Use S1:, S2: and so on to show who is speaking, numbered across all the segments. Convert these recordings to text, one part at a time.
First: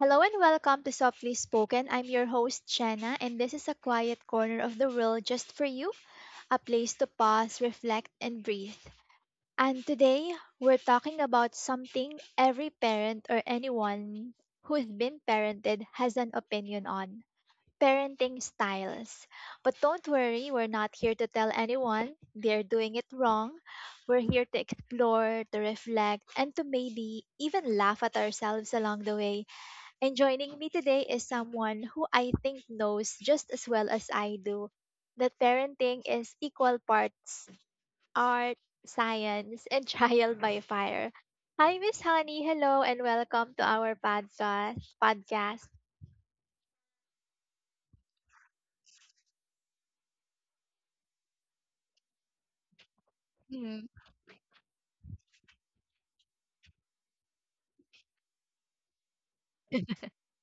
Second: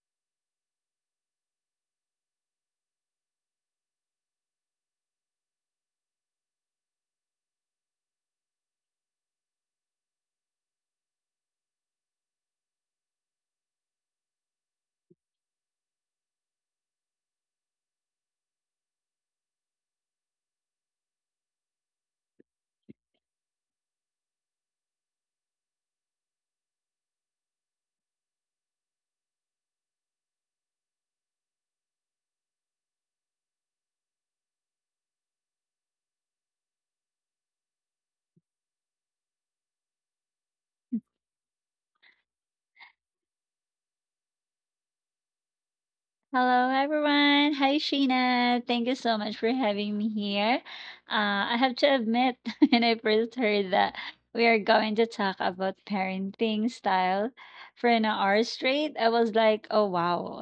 S1: Hello and welcome to Softly Spoken. I'm your host, Shanna, and this is a quiet corner of the world just for you, a place to pause, reflect, and breathe. And today, we're talking about something every parent or anyone who's been parented has an opinion on parenting styles. But don't worry, we're not here to tell anyone they're doing it wrong. We're here to explore, to reflect, and to maybe even laugh at ourselves along the way, and joining me today is someone who I think knows just as well as I do that parenting is equal parts art, science, and trial by fire. Hi, Miss Honey. Hello, and welcome to our podcast.
S2: Hello, everyone. Hi, Sheena. Thank you so much for having me here. I have to admit, when I first heard
S1: Mhm.
S2: that we are going to talk about parenting style for an hour straight, I was like, oh, wow,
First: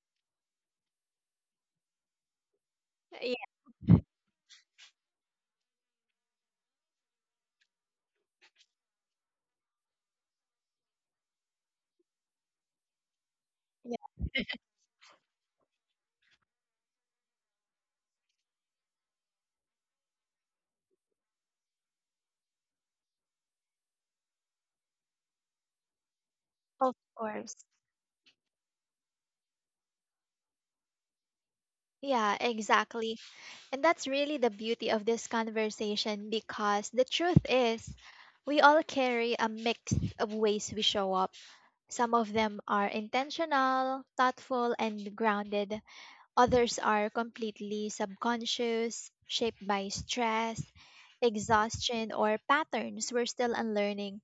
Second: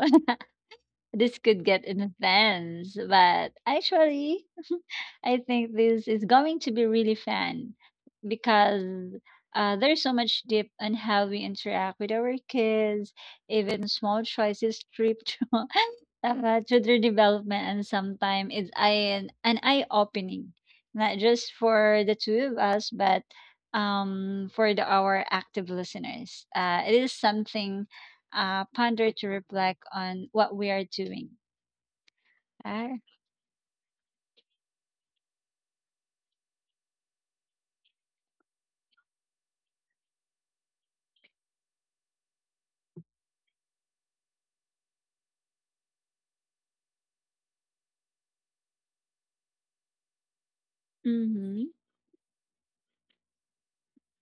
S2: this could get intense.
S1: Yeah,
S2: But actually, I think this is going to be really fun because there's so much depth on how we interact with our kids, even small
S1: yeah,
S2: choices stripped children development, and sometimes it's an eye opening, not just for the two of us, but for the our active listeners.
S1: of
S2: It is
S1: course.
S2: something ponder to reflect on what we are doing.
S1: Yeah,
S2: Uh,
S1: exactly. And that's really the beauty of this conversation, because the truth is, we all carry a mix of ways we show up. Some of them are intentional, thoughtful, and grounded. Others are completely subconscious, shaped by stress,
S2: mm-hmm,
S1: exhaustion, or patterns we're still unlearning.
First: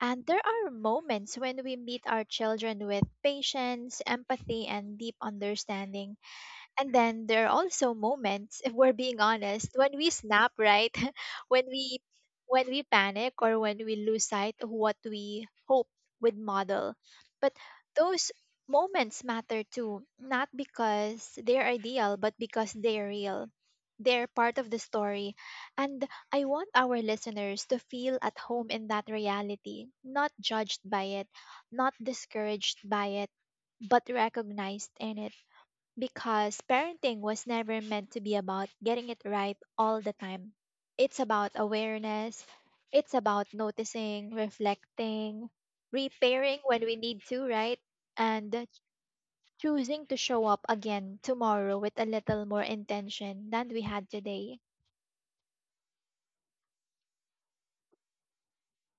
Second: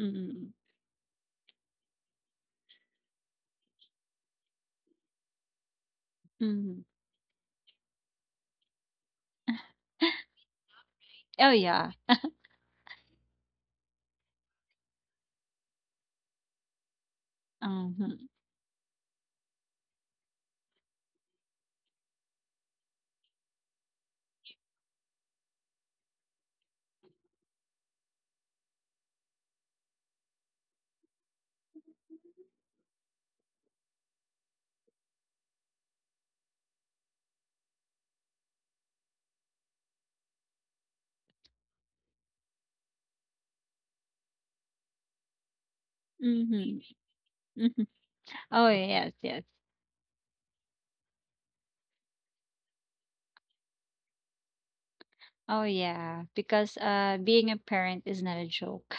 S1: And there are moments when we meet our children with patience, empathy, and deep understanding.
S2: mm-hmm.
S1: And then there are also moments, if we're being honest, when we snap, right?
S2: Oh
S1: when
S2: yeah.
S1: we when we panic, or when we lose sight of what we hope would model. But
S2: Mm-hmm,
S1: those moments matter too, not because they're ideal, but because they're real. They're part of the story. And I want our listeners to feel at home in that reality, not judged by it, not discouraged by it, but recognized in it, because parenting was never meant to be about getting it right all the time. It's about awareness, it's about noticing, reflecting, repairing when we
S2: mm-hmm.
S1: need to, right?
S2: Mm-hmm.
S1: And
S2: Oh yes, yes.
S1: choosing to show up again tomorrow with a little more intention than we had today.
S2: Oh yeah, because being a parent is not a joke.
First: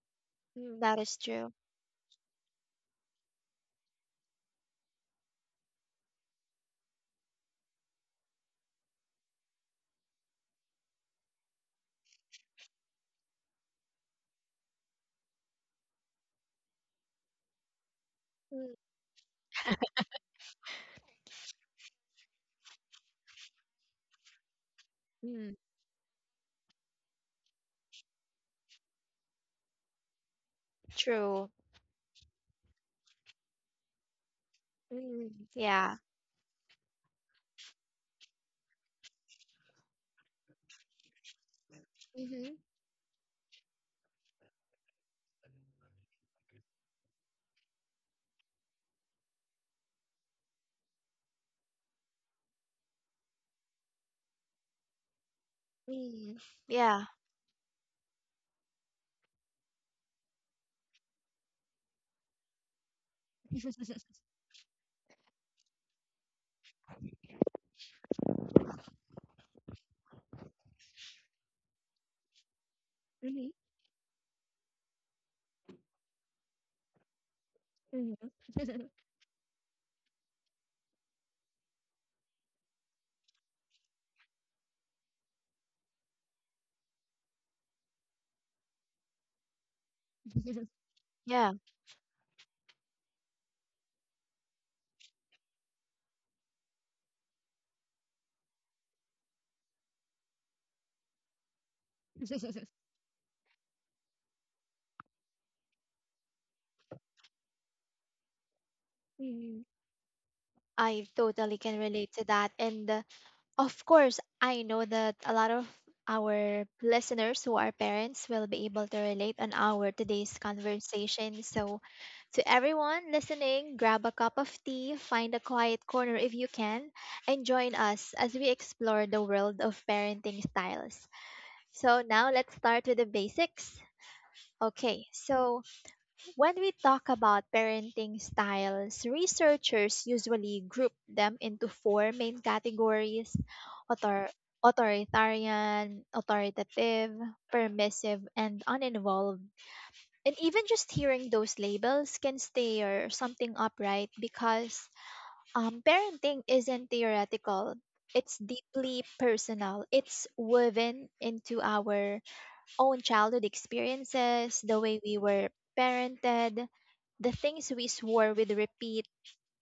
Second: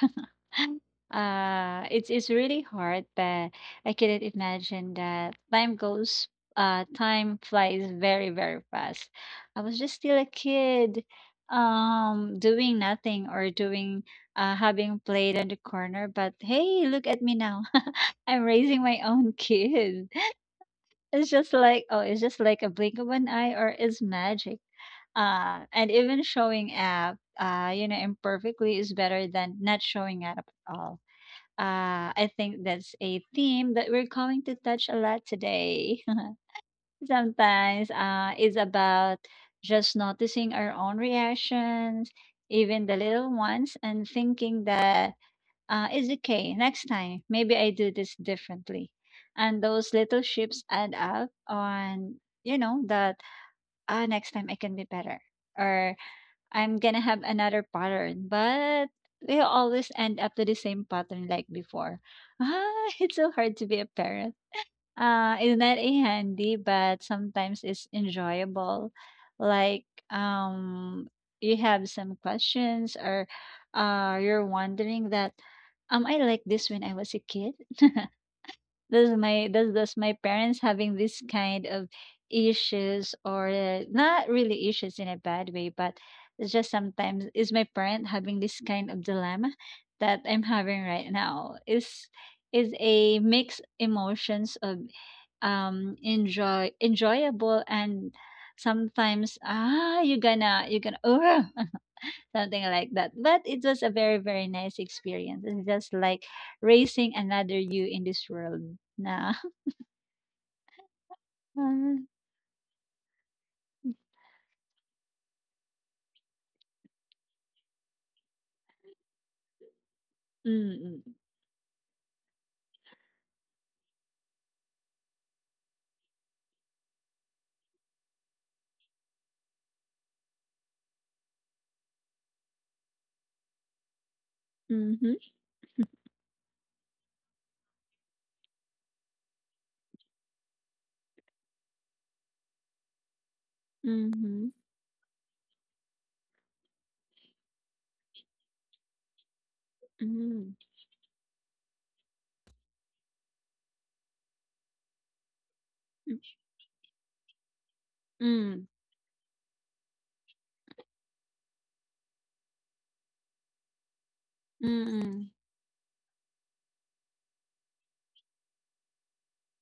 S1: Mm, that is true.
S2: It's really hard, but I couldn't imagine that time flies very, very fast. I was just still a kid, doing nothing or doing having played on the corner, but hey, look at me now. I'm
S1: Mm,
S2: raising my own kid. It's just like, oh, it's just like a blink of an eye, or it's magic.
S1: mm,
S2: And even showing up, imperfectly is better than not showing up at all.
S1: true.
S2: I think that's a theme that we're going to touch a lot
S1: Mm, yeah.
S2: today. Sometimes it's about just noticing our own reactions,
S1: Mm-hmm.
S2: even the little ones, and thinking that it's okay. Next time, maybe I do this differently. And those little ships add up on, that next time I can be better, or
S1: Mm,
S2: I'm gonna
S1: yeah.
S2: have another pattern. But we always end up to the same pattern like before. It's so hard to be a parent. It's not a handy, but sometimes it's enjoyable. Like, um, you have some questions, or
S1: Mm-hmm.
S2: you're wondering that, I like this when I was a kid.
S1: Mm-hmm.
S2: Does my parents having this kind of issues, or not really issues in a bad way, but it's just sometimes is my parent having this kind of dilemma that I'm having right
S1: Yeah.
S2: now? Is a mixed emotions of enjoyable, and sometimes you're gonna, oh, something like that, but it was a very, very nice experience. It's just like raising another you in this world now.
S1: I totally can
S2: Mm-hmm,
S1: relate to that. And of course, I know that a lot of our listeners who are parents will be able to relate on our today's conversation. So, to everyone listening, grab a cup of tea, find a quiet corner if you can, and join us as we explore the world of parenting styles. So, now let's start with the basics. Okay,
S2: mm-hmm,
S1: so when we talk about parenting styles, researchers usually group them into four main categories: author-
S2: mm-hmm,
S1: authoritarian, authoritative, permissive, and uninvolved. And
S2: mm-hmm,
S1: even just hearing those labels can stir something up, right? Because parenting isn't theoretical. It's deeply personal. It's woven into our own childhood experiences, the way we
S2: mm-hmm,
S1: were parented, the things we swore we'd repeat,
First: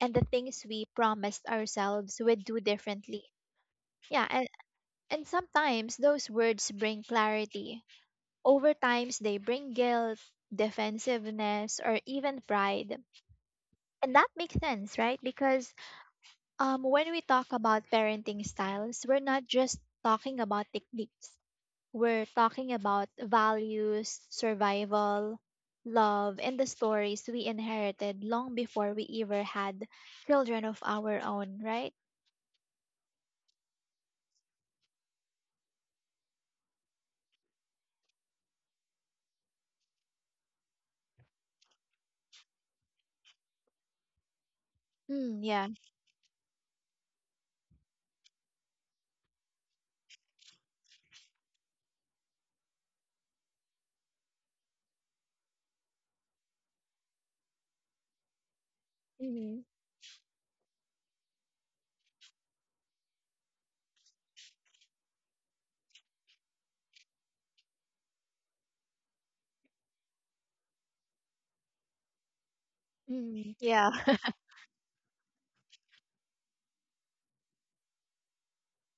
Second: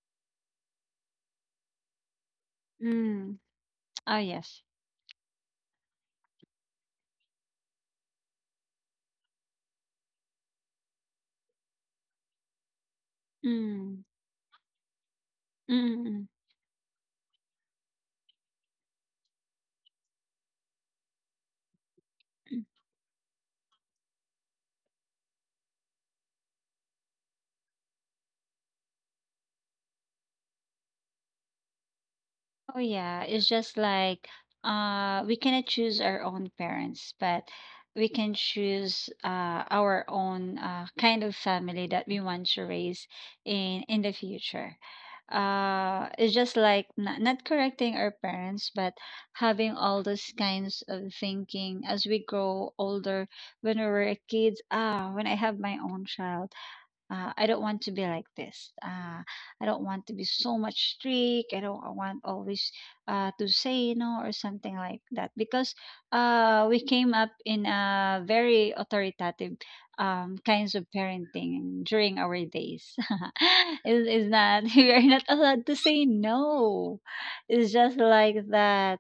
S1: and the things we promised ourselves we'd do differently.
S2: mm-hmm. Oh
S1: Yeah, and,
S2: yes.
S1: and sometimes those words bring clarity. Over times, they bring guilt, defensiveness, or even pride.
S2: Mm-hmm.
S1: And that makes sense, right? Because when we talk about parenting styles, we're not just talking about techniques. We're talking about values, survival, love, and the stories we inherited long before we ever had children of our own, right?
S2: Oh yeah, it's just like we cannot choose our own parents, but we can choose our own kind of family that we want to raise in the future.
S1: Mm, yeah.
S2: It's just like not, not correcting our parents, but having all those kinds of thinking as we grow older. When we were kids, when I have my own child, I don't want to be like this. I
S1: Mm,
S2: don't want to be so much strict. I don't I want always to say no or something like that, because we came up in a very authoritative kinds of parenting during our days.
S1: mm, yeah.
S2: Is that we are not allowed to say no. It's just like that.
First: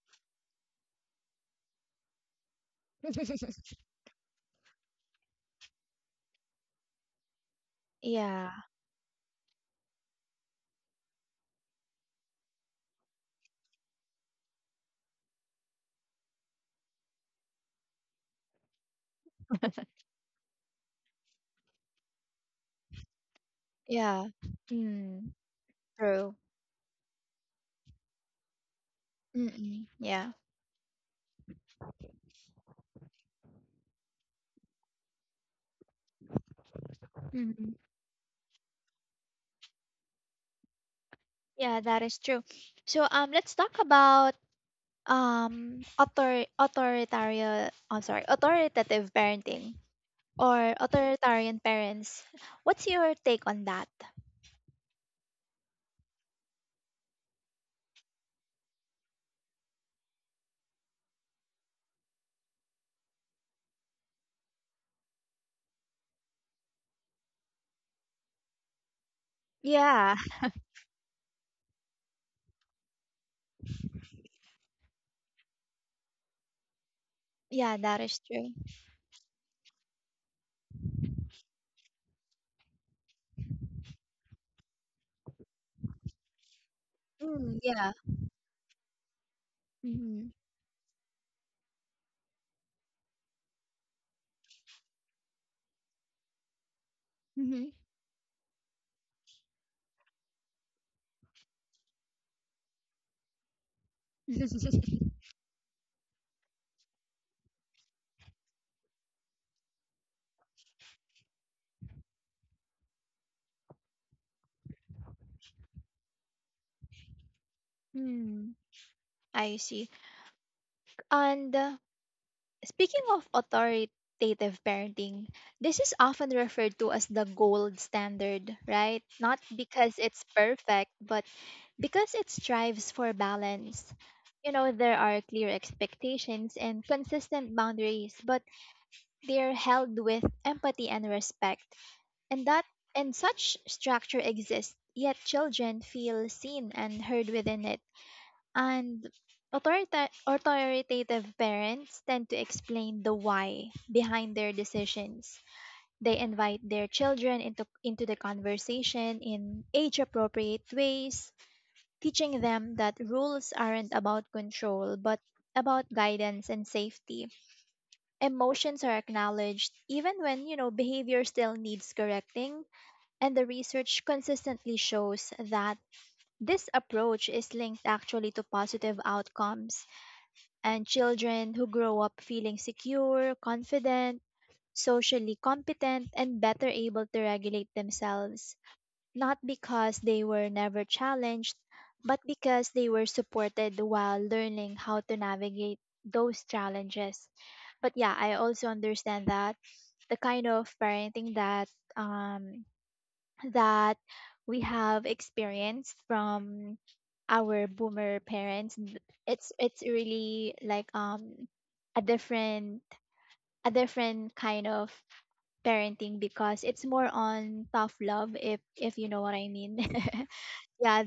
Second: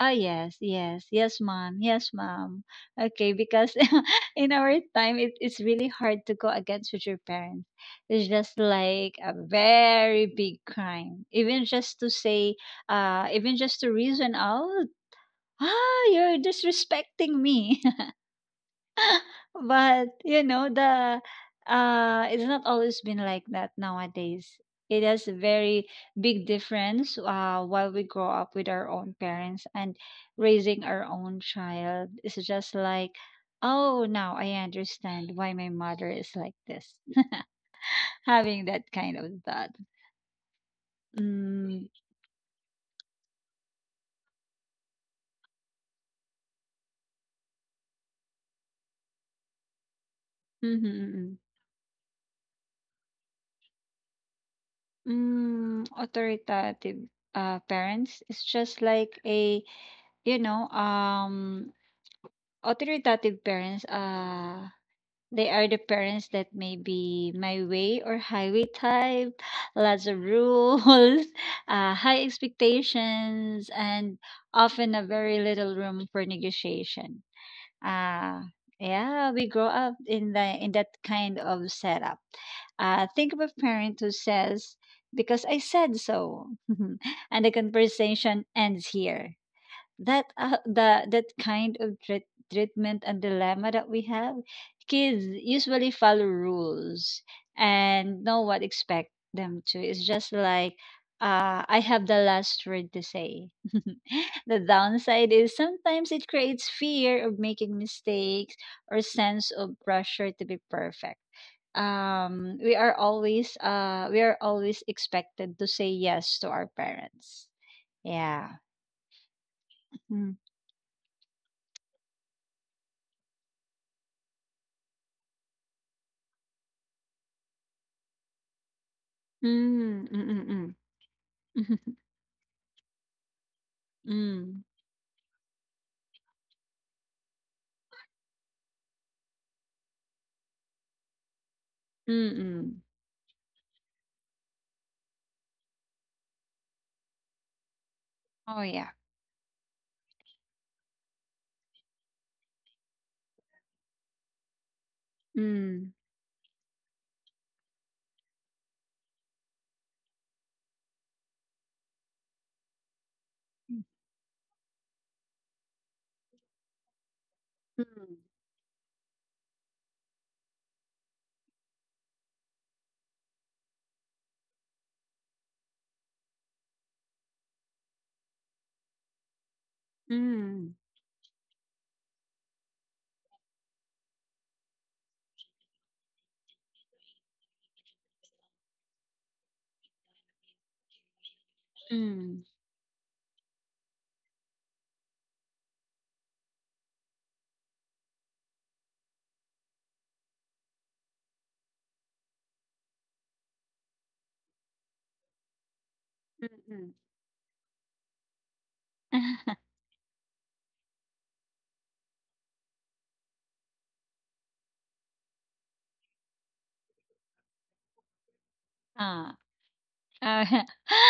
S2: Yes, yes, yes, mom, yes, mom. Okay, because in our time, it's really hard to go against with your parents. It's
S1: Yeah,
S2: just like a very big crime. Even just to say, even just to reason out, you're disrespecting me. But, you know, the it's not always been like that
S1: yeah.
S2: nowadays. It has a
S1: Mm,
S2: very
S1: true.
S2: big difference while we grow up with our own parents
S1: Mm-mm,
S2: and
S1: yeah.
S2: raising our own child. It's just like, oh, now I understand why my mother is like this.
S1: Mm-mm.
S2: Having that kind of thought.
S1: Yeah,
S2: Mm.
S1: that is true. So let's talk about authoritarian, I'm sorry, authoritative parenting. Or
S2: Mm-hmm, mm-hmm.
S1: authoritarian parents. What's your take on that?
S2: Authoritative parents. It's just like a, you know, Authoritative parents, they are the parents that may be my way or highway type, lots
S1: Yeah,
S2: of rules, high expectations, and often a very little room for negotiation.
S1: yeah, that is
S2: Uh,
S1: true.
S2: yeah, we grow up in that kind of setup. Think of a parent who says, "Because I said so," and the
S1: Mm, yeah.
S2: conversation ends here.
S1: Mm-hmm.
S2: That kind of treatment and dilemma that we have, kids usually follow rules
S1: Mm-hmm.
S2: and know what expect them to. It's just like, I have the last word to say. The downside is sometimes it creates fear of making mistakes or sense of pressure to be perfect. We are always expected to say yes to our parents. Yeah.
S1: mm, I see. And speaking of authoritative parenting, this is often referred to as the gold standard, right? Not because
S2: Hmm,
S1: it's
S2: mm, mm.
S1: perfect, but
S2: Hmm,
S1: because it strives for balance. You
S2: mm.
S1: know, there are clear expectations and consistent boundaries, but they are held with empathy and respect,
S2: Mm,
S1: and that
S2: mm.
S1: and such structure exists. Yet children feel seen and heard within it,
S2: Oh, yeah.
S1: and authoritative parents tend to explain the why behind their decisions.
S2: Hmm.
S1: They invite their children into the conversation in age-appropriate ways, teaching them that rules
S2: Mm.
S1: aren't about control but about guidance and safety.
S2: Hmm.
S1: Emotions are acknowledged even when behavior still needs correcting, and the research consistently shows that this approach is linked actually to positive outcomes,
S2: Hmm.
S1: and children who grow up feeling secure, confident, socially competent, and better able to regulate themselves, not because they were never challenged, but
S2: Hmm.
S1: because they were supported while learning how to navigate those challenges. But yeah, I also understand that the kind of parenting that um that we have experienced from
S2: Mm.
S1: our boomer parents, th- it's it's really like a different a different kind of parenting, because it's more on tough love, if you know
S2: Ah,
S1: what I mean.
S2: Oh,
S1: Yeah,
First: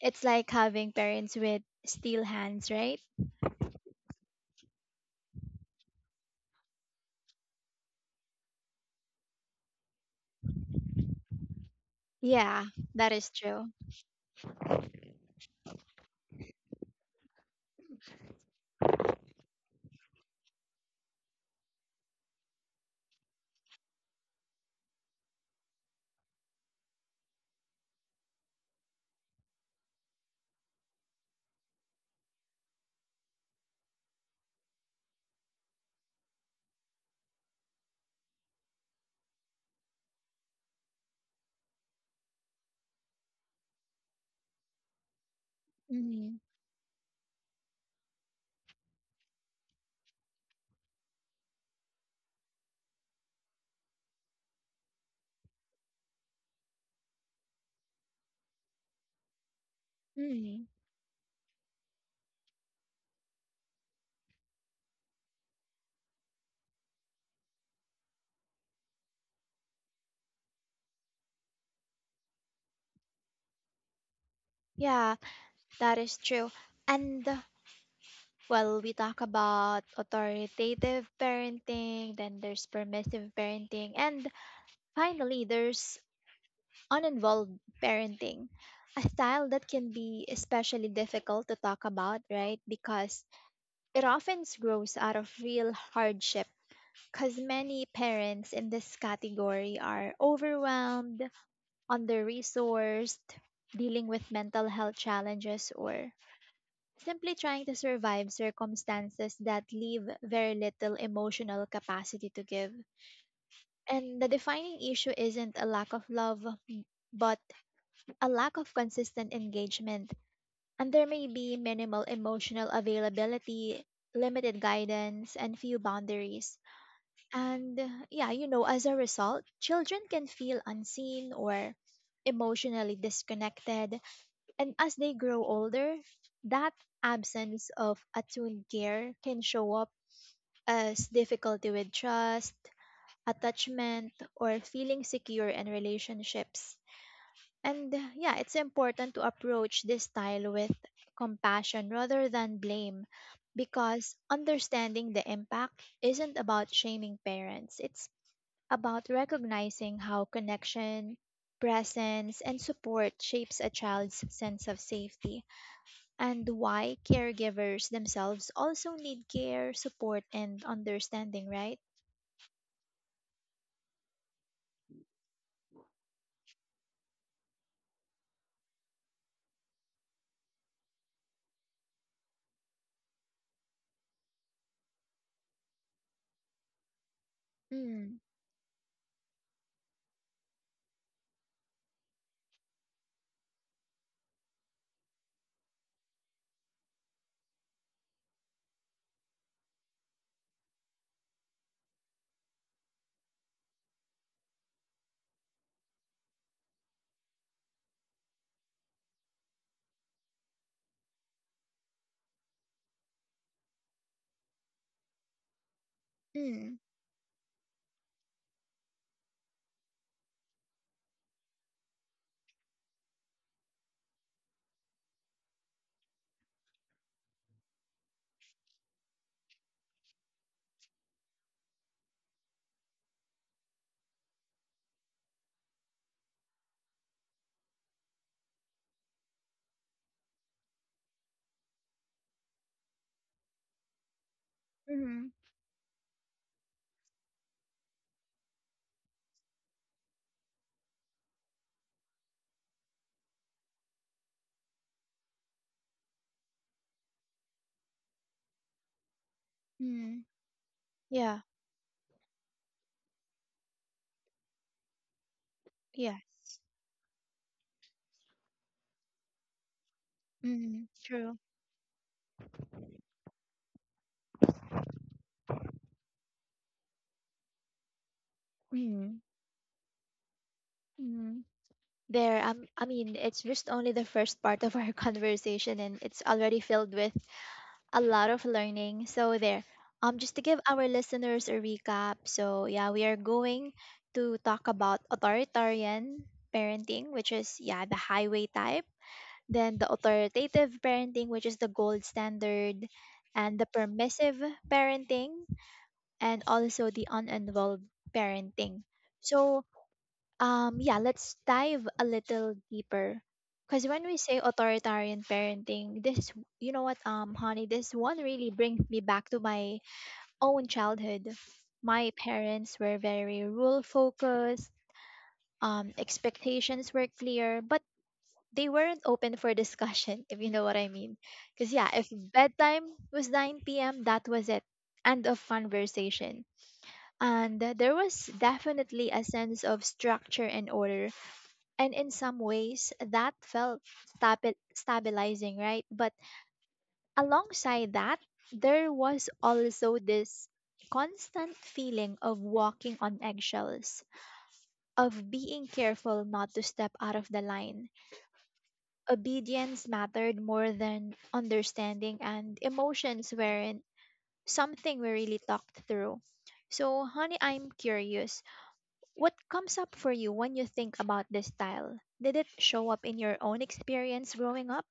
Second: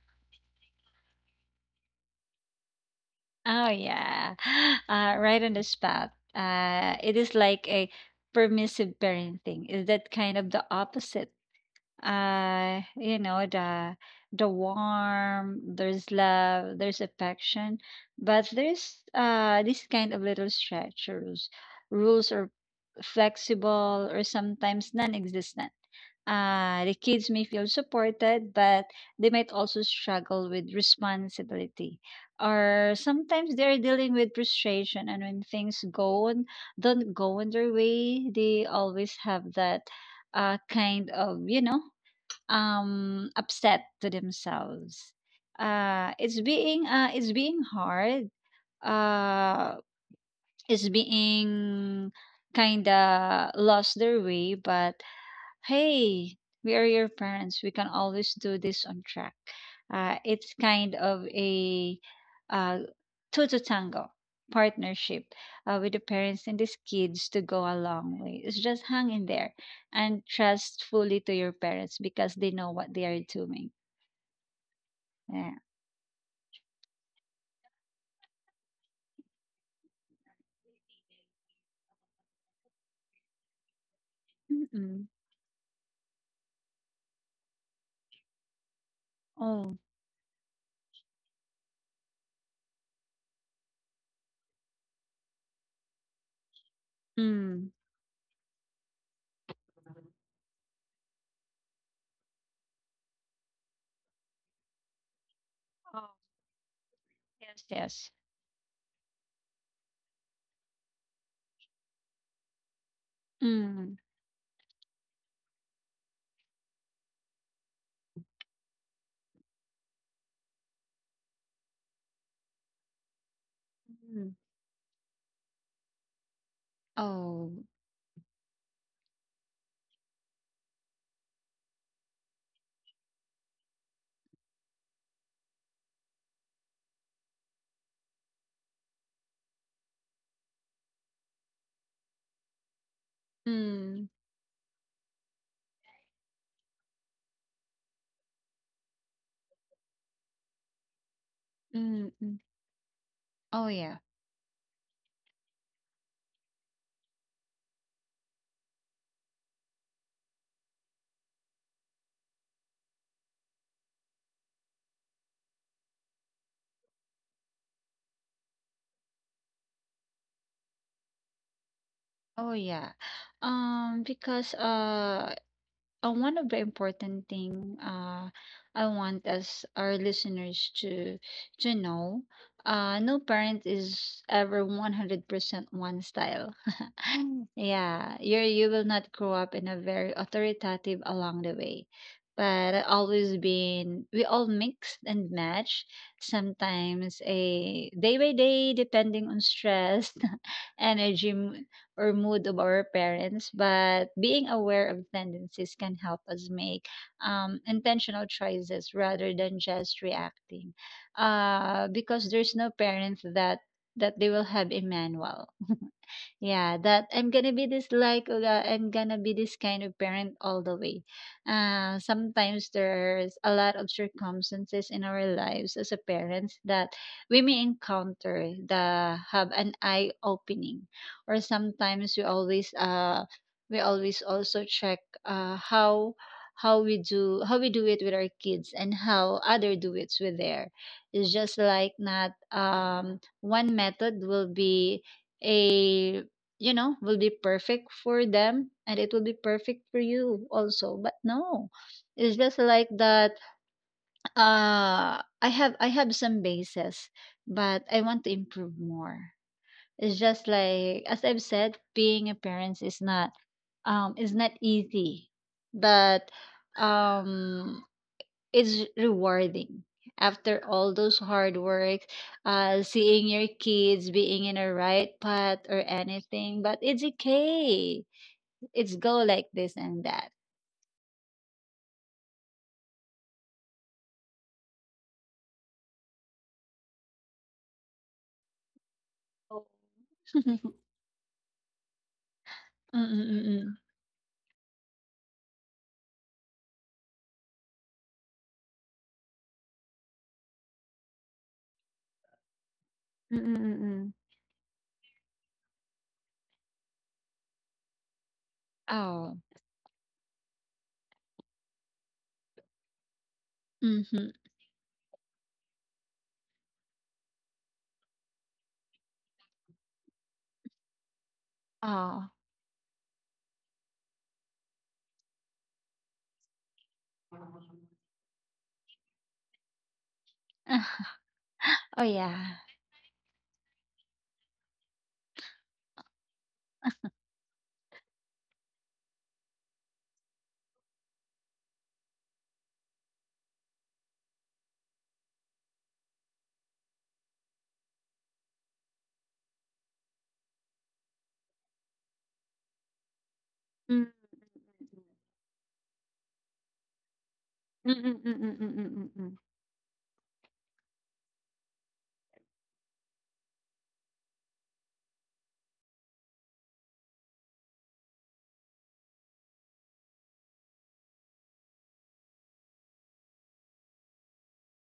S1: it's like having parents with steel hands, right?
S2: oh yeah. Right on the spot. It is like a permissive parenting. Is that kind of the opposite?
S1: Yeah,
S2: uh
S1: that
S2: you
S1: is
S2: know
S1: true.
S2: the the warm, there's love, there's affection, but there's this kind of little stretch. Rules are flexible or sometimes non-existent. The kids may feel supported, but they might also struggle with responsibility, or sometimes they're dealing with frustration, and when things go and don't go in their way, they always have that kind of upset to themselves. Uh,
S1: Hmm.
S2: it's being uh, it's being hard. Uh, it's being kind of lost their way, but hey, we are your parents. We can always do this on track. It's
S1: Hmm.
S2: kind of a uh, two to tango partnership with the parents and these kids to go a long way. It's just hang in there and trust fully to your parents because they know what they are doing.
S1: Yeah,
S2: Yeah.
S1: that is true. And well, we talk about authoritative parenting, then there's permissive parenting, and
S2: Mm-mm.
S1: finally, there's uninvolved parenting, a style that
S2: Oh.
S1: can be especially difficult to talk about, right? Because it often grows out of real hardship, because
S2: Mm.
S1: many parents in this category are overwhelmed, under resourced, dealing with mental health challenges, or
S2: Oh,
S1: simply trying
S2: yes,
S1: to
S2: yes.
S1: survive circumstances that leave very little emotional capacity to give.
S2: Mm.
S1: And the defining issue isn't a lack of love, but a lack of consistent engagement. And there may be minimal emotional availability,
S2: Mm.
S1: limited guidance, and few boundaries.
S2: Oh.
S1: And yeah, as a result, children can feel unseen or emotionally disconnected. And as they grow older, that absence of attuned care can show up as difficulty with trust,
S2: Mm.
S1: attachment, or feeling secure in relationships. And yeah, it's important to approach this style with compassion
S2: Mm.
S1: rather
S2: Mm.
S1: than blame,
S2: Oh, yeah.
S1: because understanding the impact isn't about shaming parents. It's about recognizing how connection, presence, and support shapes a child's sense of safety, and why caregivers themselves also need care, support, and understanding, right?
S2: Oh yeah. Because one of the important thing, I want as our listeners to know, no parent is ever 100% one style.
S1: Mm,
S2: Yeah, you will not grow up in a very authoritative along the way. But I always been we all mix and match, sometimes a day by day depending on stress, energy or mood of our parents, but being aware of tendencies can help us make intentional choices rather than just reacting. Because there's no parent that they will have a manual.
S1: mm,
S2: Yeah, that I'm gonna be this kind of parent all the way. Sometimes there's a lot of circumstances in our lives as a parents that we may encounter that have an eye opening, or sometimes we always also check uh how how we do it with our kids, and how other do it with their it's just like not one method will be
S1: mm,
S2: a perfect for them, and it will be perfect for you also. But no, it's just like that. I have some bases, but I want to improve more. It's
S1: mm.
S2: just like as
S1: Yeah,
S2: I've said, being a parent is not easy, but
S1: yes.
S2: um it's rewarding. After
S1: Mm,
S2: all those
S1: true.
S2: hard work, seeing your kids being in a right path or anything, but it's okay, it's go
S1: Mm,
S2: like this and that.
S1: mm. There, I mean, it's just only the first part of our conversation, and it's already filled with a lot of learning. So there.
S2: Oh.
S1: Just to give our listeners a recap. So yeah, we are going
S2: Mm-mm-mm.
S1: to talk about authoritarian parenting, which is, yeah, the highway type, then the authoritative parenting, which is the gold standard, and the
S2: Mm-mm-mm.
S1: permissive parenting, and also the uninvolved parenting.
S2: Oh.
S1: So yeah, let's dive a little deeper. Because when we
S2: Mm-hmm.
S1: say authoritarian parenting, this is, you know what, honey, this one really brings me back to my own childhood. My
S2: Oh.
S1: parents were very rule focused. Expectations were clear, but they weren't open for discussion, if you know what I mean.
S2: Ah.
S1: Because, yeah,
S2: Oh
S1: if
S2: yeah.
S1: bedtime was 9 p.m., that was it. End of conversation. And there was definitely a sense of structure and order, and in some ways that felt stabilizing, right? But alongside that, there was also this constant feeling of walking on eggshells,
S2: Mm.
S1: of being careful not to step out of the line.
S2: Mm-mm-mm-mm-mm-mm-mm.
S1: Obedience mattered more than understanding, and emotions weren't something we really talked through. So, honey, I'm curious. What comes up for you when you think about this style? Did it show up in your own experience growing up?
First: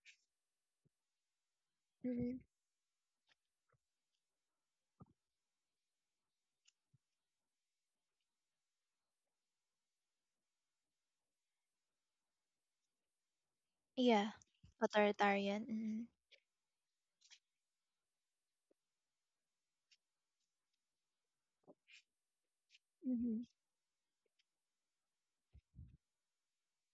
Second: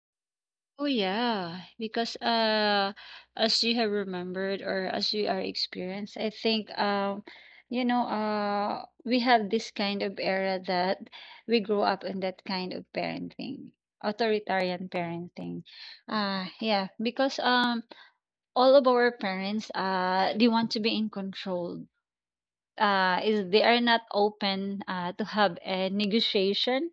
S2: Oh yeah, because
S1: Hmm.
S2: as you have remembered or as you are experienced, I think we have this kind of era that we grow up in that kind of parenting,
S1: Yeah,
S2: authoritarian parenting.
S1: authoritarian. Hmm.
S2: Yeah, because all of our parents they want to be in control.
S1: Hmm.
S2: Is They are not open to have a negotiation.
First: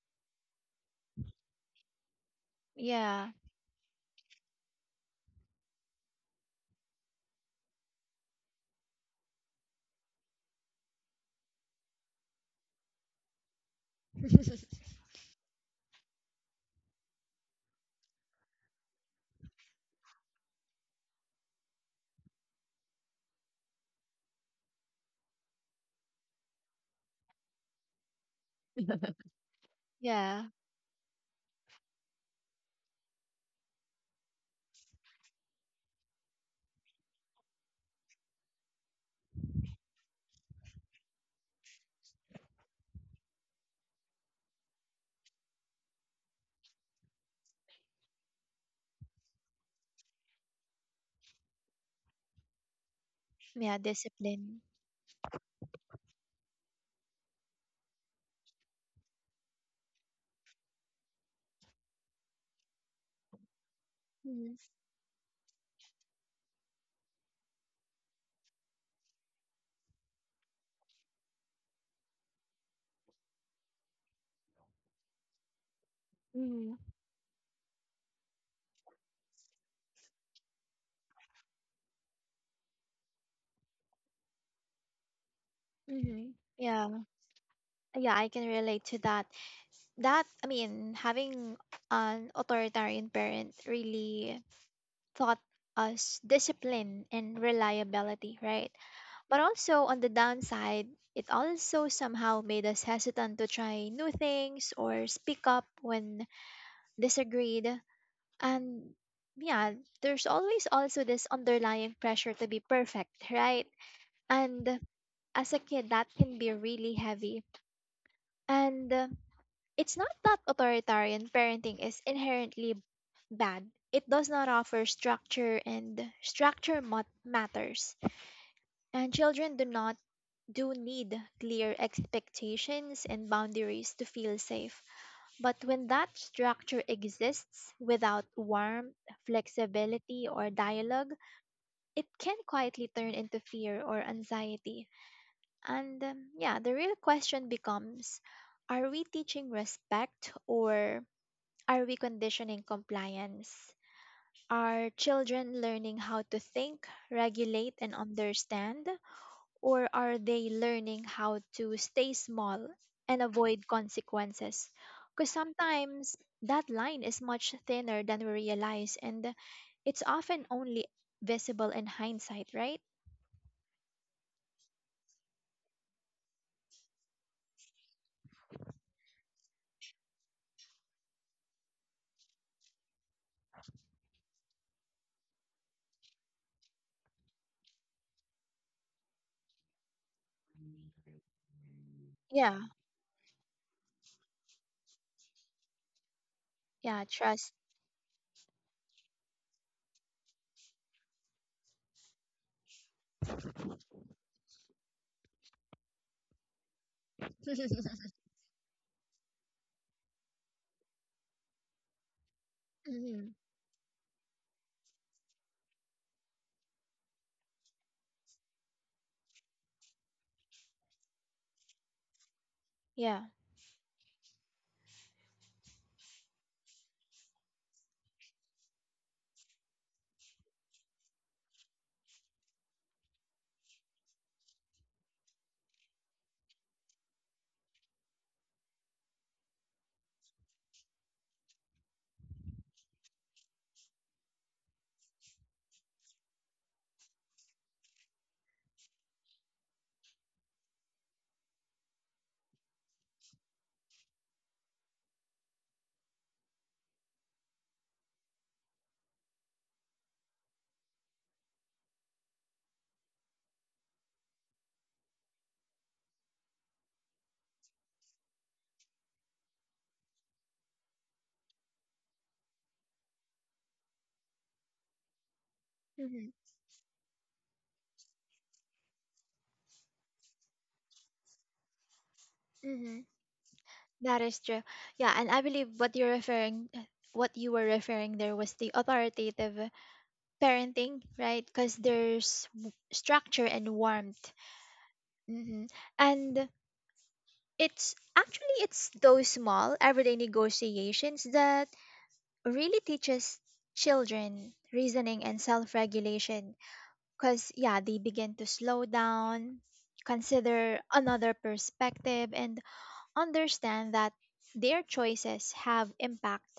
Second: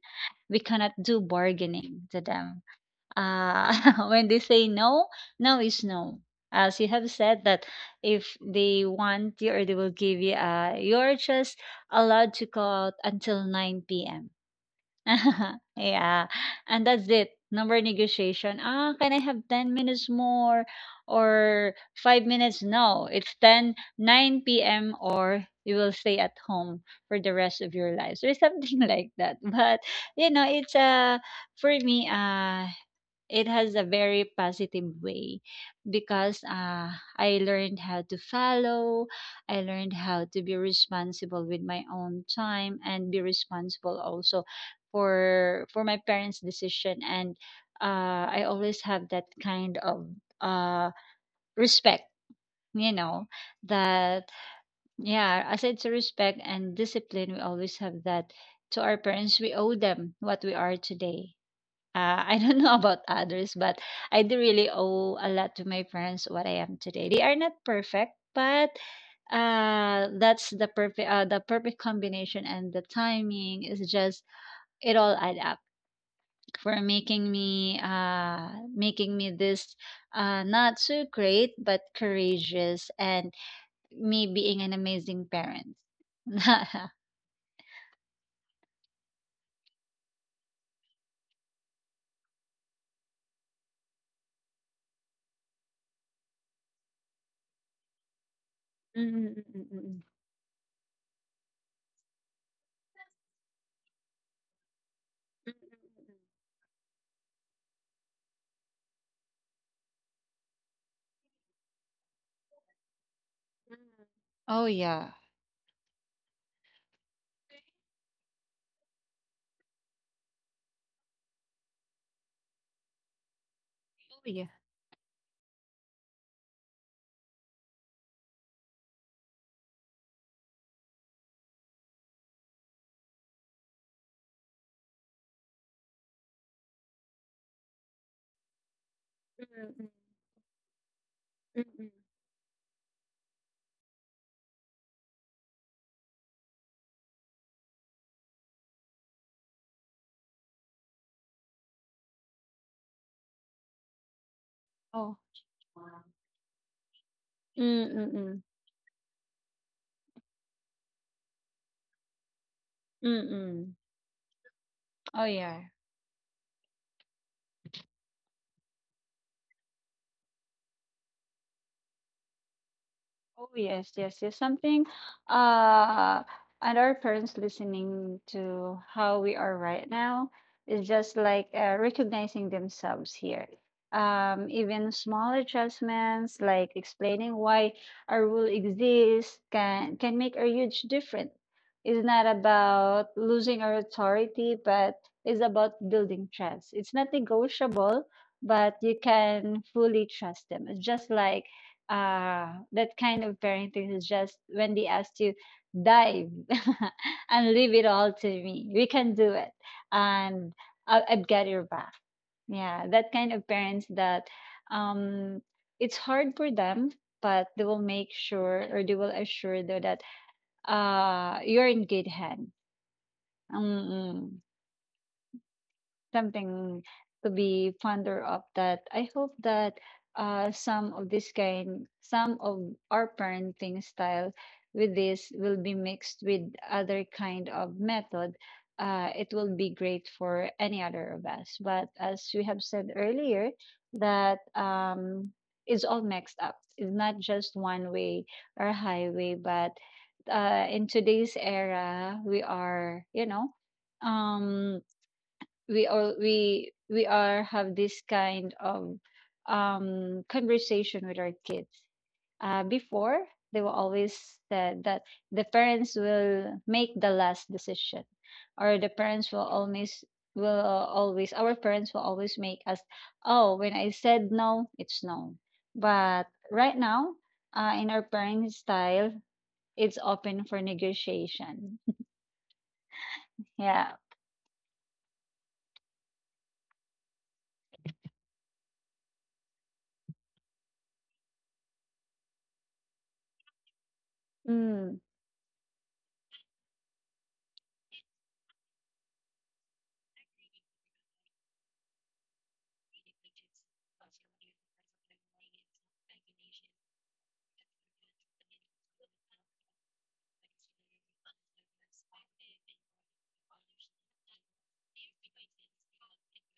S2: We cannot do bargaining to them.
S1: Yeah,
S2: uh when they say no, no is no. As you have said that, if they want you, or they will give you, you're just allowed to go out until 9 p.m. Yeah, and that's it. Number negotiation. Ah, can I have 10 minutes more or 5 minutes? No, it's ten nine p.m. or you will stay at home for the rest of your lives, or something like that. But, you
S1: yeah,
S2: know, it's for me it has a very positive way, because I learned how to follow, I learned how to be responsible with my own time and be responsible also for my parents' decision, and I always have that kind of uh, respect. You know,
S1: yeah,
S2: that
S1: discipline.
S2: Yeah, aside to respect and discipline, we always have that to our parents. We owe them what we are today. I don't know about others, but I do
S1: Hmm.
S2: really owe a lot to my parents what I am today. They are not perfect, but that's the perfect combination, and the timing is just it all add up
S1: Hmm.
S2: for making me this not so great but courageous and me being an amazing parent.
S1: Hmm. Yeah, yeah, I can relate to that. That, I mean, having an authoritarian parent really taught us discipline and reliability, right? But also
S2: Mm-mm-mm-mm.
S1: on the downside, it also somehow made us hesitant to try new things or speak up when disagreed. And yeah, there's always also this underlying pressure to be perfect, right?
S2: Oh
S1: And
S2: yeah.
S1: as a kid, that can be really heavy. And it's not that authoritarian parenting is inherently bad. It
S2: Oh,
S1: does
S2: yeah.
S1: not offer structure, and structure matters. And children do not do need clear expectations and boundaries to feel safe. But when that structure exists without warmth, flexibility, or dialogue,
S2: Mm-mm-mm.
S1: it can quietly turn into fear or anxiety. And yeah, the real question becomes, are we teaching respect, or are we conditioning compliance? Are
S2: Oh.
S1: children learning how to think, regulate, and
S2: Mm-mm.
S1: understand? Or are they learning how to stay small and avoid
S2: Mm.
S1: consequences?
S2: Oh,
S1: Because
S2: yeah.
S1: sometimes that line is much thinner than we realize, and it's often only visible in hindsight, right?
S2: Oh, yes, yes, yes. Something, uh, and our parents listening to how we are right now is just like recognizing themselves here. Even small adjustments, like explaining why a rule exists, can make a huge difference. It's not
S1: Yeah.
S2: about losing our authority, but it's about building trust. It's
S1: Yeah,
S2: not
S1: trust.
S2: negotiable, but you can fully trust them. It's just like that kind of parenting is just when they ask you dive, and leave it all to me, we can do it. And I'll get your back, yeah, that
S1: Hmm.
S2: kind of parents that um it's hard for them, but they will make sure or they will assure though that you're in good hand.
S1: Yeah.
S2: Mm-mm. Something to be fonder of, that I hope that some of our parenting style with this will be mixed with other kind of method. It will be great for any other of us, but as we have said earlier that it's all mixed up, it's not just one way or highway, but in today's era we are you know um we all we are have this kind of conversation with our kids before. They were always said that the parents will make the last decision, or the parents will always our parents will always make us, oh, when I said no, it's no. But
S1: Hmm.
S2: right now, in our parents style, it's open for negotiation.
S1: Hmm.
S2: Yeah.
S1: That is true. Yeah, and I believe what you were referring there was the authoritative parenting, right? Because there's structure and warmth.
S2: Mm.
S1: Hmm. And it's actually, it's those small everyday negotiations that really teaches children reasoning and self-regulation, because yeah, they begin to slow down, consider another perspective, and understand that their choices have impact.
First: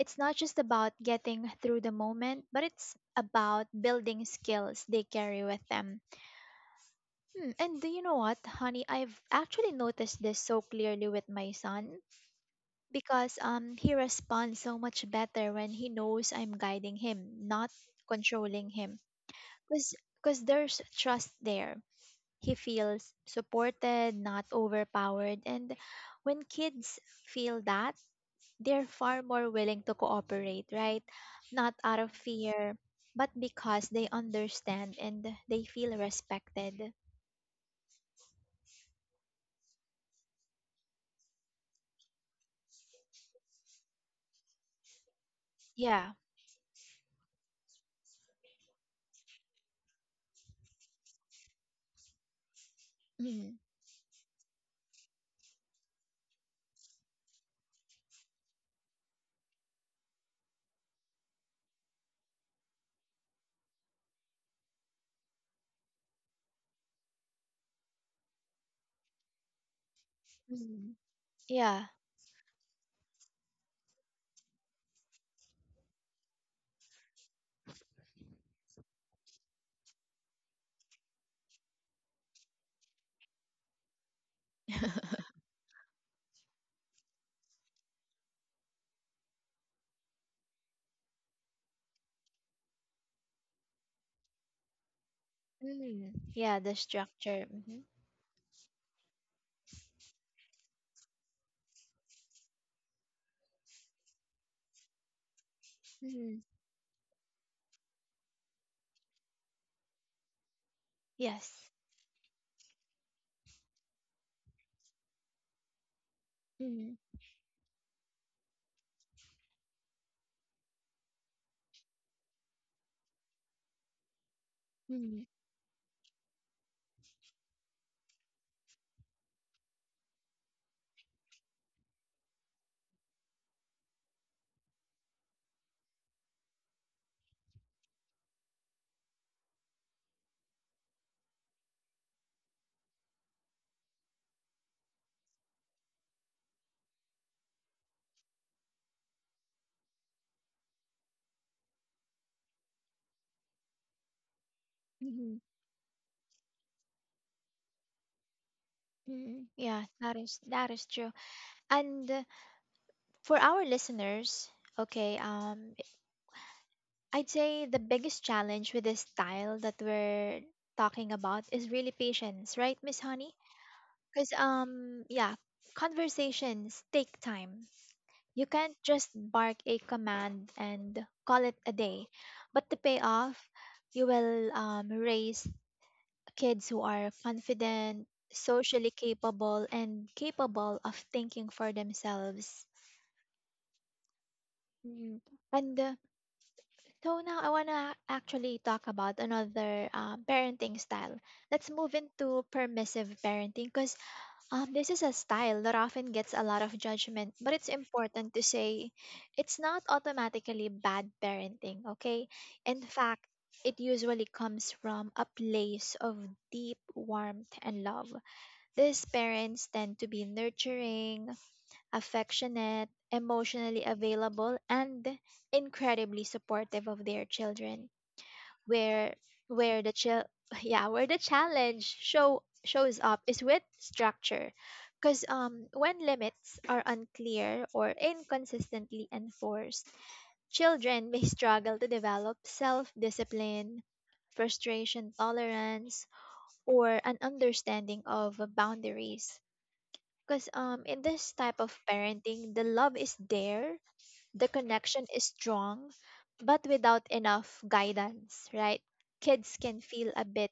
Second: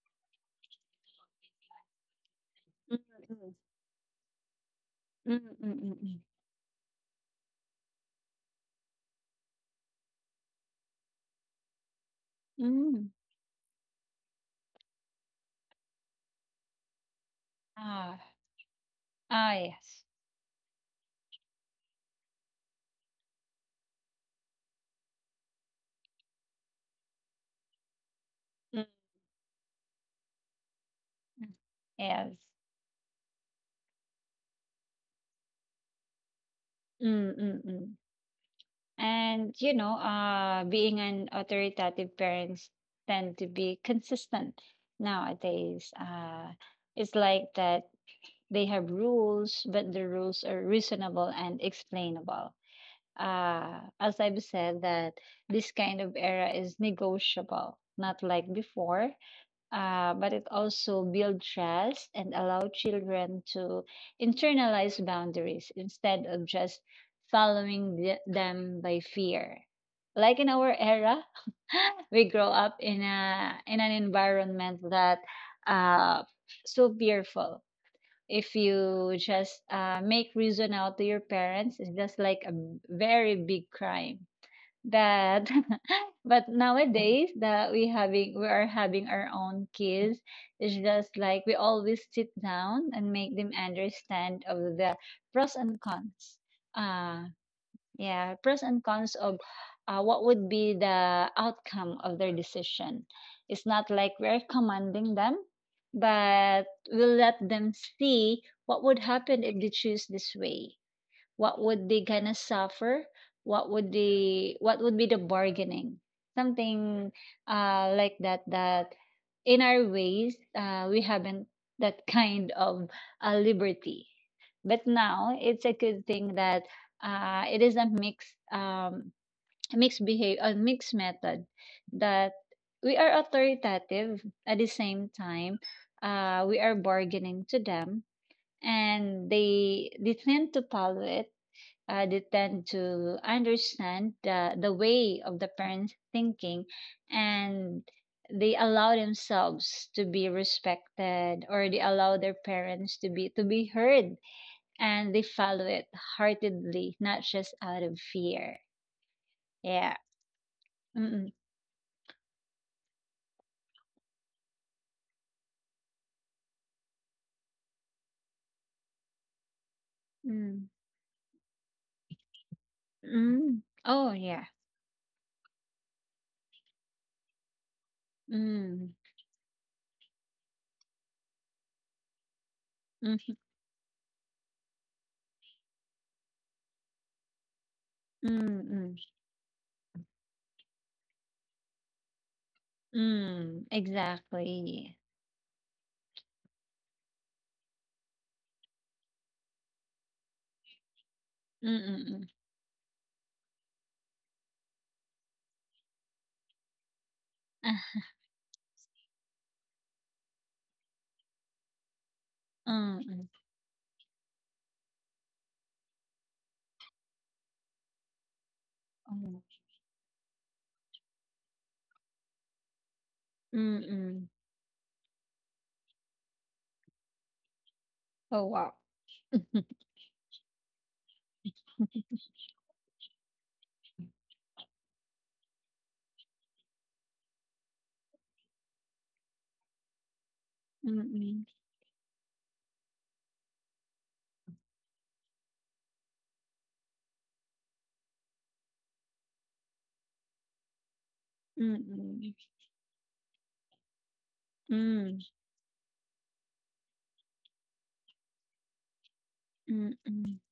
S1: It's not just about getting through the moment, but it's about building skills they
S2: Mm,
S1: carry
S2: mm,
S1: with
S2: mm, mm,
S1: them.
S2: mm,
S1: Hmm, and do you know what, honey? I've actually noticed this so clearly with my son,
S2: mm.
S1: because he responds so much better when he knows I'm guiding him, not
S2: Ah,
S1: controlling him.
S2: ah,
S1: Cause
S2: yes.
S1: 'cause there's trust there. He feels supported, not overpowered, and when kids feel that,
S2: Mm.
S1: they're far more willing to cooperate, right? Not out of
S2: Yes.
S1: fear, but because they understand and they feel respected.
S2: Mm, mm. Mm. And being an authoritative parents tend to be consistent nowadays.
S1: Yeah.
S2: It's like that they have rules, but the rules are reasonable and explainable.
S1: Mm,
S2: As I've said, that this kind of era is negotiable, not like before, but it also build trust and allow children to internalize boundaries instead of just following them by fear. Like in our
S1: mm,
S2: era,
S1: yeah.
S2: we grow up in a in an environment that uh, so fearful. If you just make reason out to your parents, it's just like a very big crime that. But nowadays that we are having our own kids, it's just like we always sit down and make them understand of the pros and
S1: Mm,
S2: cons.
S1: yeah, the
S2: uh
S1: structure.
S2: yeah, pros and cons of what would be the outcome of their decision. It's not like we're commanding them,
S1: Hmm
S2: but we'll let them see what would happen if they choose this way, what
S1: Yes.
S2: would they gonna suffer, what would be the bargaining,
S1: Mm-hmm.
S2: something like that. That in our ways, we haven't that kind of liberty, but
S1: Mhm,
S2: now it's a good thing that it is a mixed behavior, a mixed method, that we are authoritative at the same time, we are bargaining to them, and they tend to follow it. They tend to understand the way of the parents thinking, and they allow themselves to be respected, or they allow their parents to be heard, and they
S1: mhm,
S2: follow it heartedly, not just out of fear.
S1: mhm. Yeah,
S2: Yeah.
S1: that is true.
S2: Mm.
S1: And For our listeners, okay, I'd say the biggest challenge with this style that we're
S2: Mm.
S1: talking about is really patience, right, Miss Honey?
S2: Mm. Oh
S1: Because
S2: yeah.
S1: yeah, conversations take time. You can't
S2: Mm.
S1: just bark a command and call it a day, but the
S2: Mm.
S1: payoff, you will raise kids who are confident,
S2: Mm.
S1: socially
S2: Mm,
S1: capable, and capable of thinking for themselves.
S2: mm. Exactly.
S1: Mm. And So now I want to actually talk about another parenting style.
S2: Mm.
S1: Let's move
S2: Mm. Mm.
S1: into permissive parenting because this is a style that often gets a lot of judgment, but it's
S2: Ah.
S1: important to say it's not automatically bad parenting, okay? In
S2: Mm.
S1: fact,
S2: Mm.
S1: it usually comes from a place of deep warmth and love. These
S2: Mm.
S1: parents tend to be nurturing, affectionate,
S2: Mm.
S1: emotionally
S2: Mm.
S1: available, and incredibly supportive of their children.
S2: Oh wow.
S1: Where where the yeah, where the challenge show shows up is with structure. Because when limits are unclear or inconsistently enforced,
S2: Mm.
S1: children may
S2: Mm.
S1: struggle to develop self discipline, frustration tolerance, or an understanding of boundaries. Because in this type of
S2: Mm,
S1: parenting, the love is there, the connection
S2: mm,
S1: is strong, but without enough guidance, right? Kids can feel a
S2: mm.
S1: bit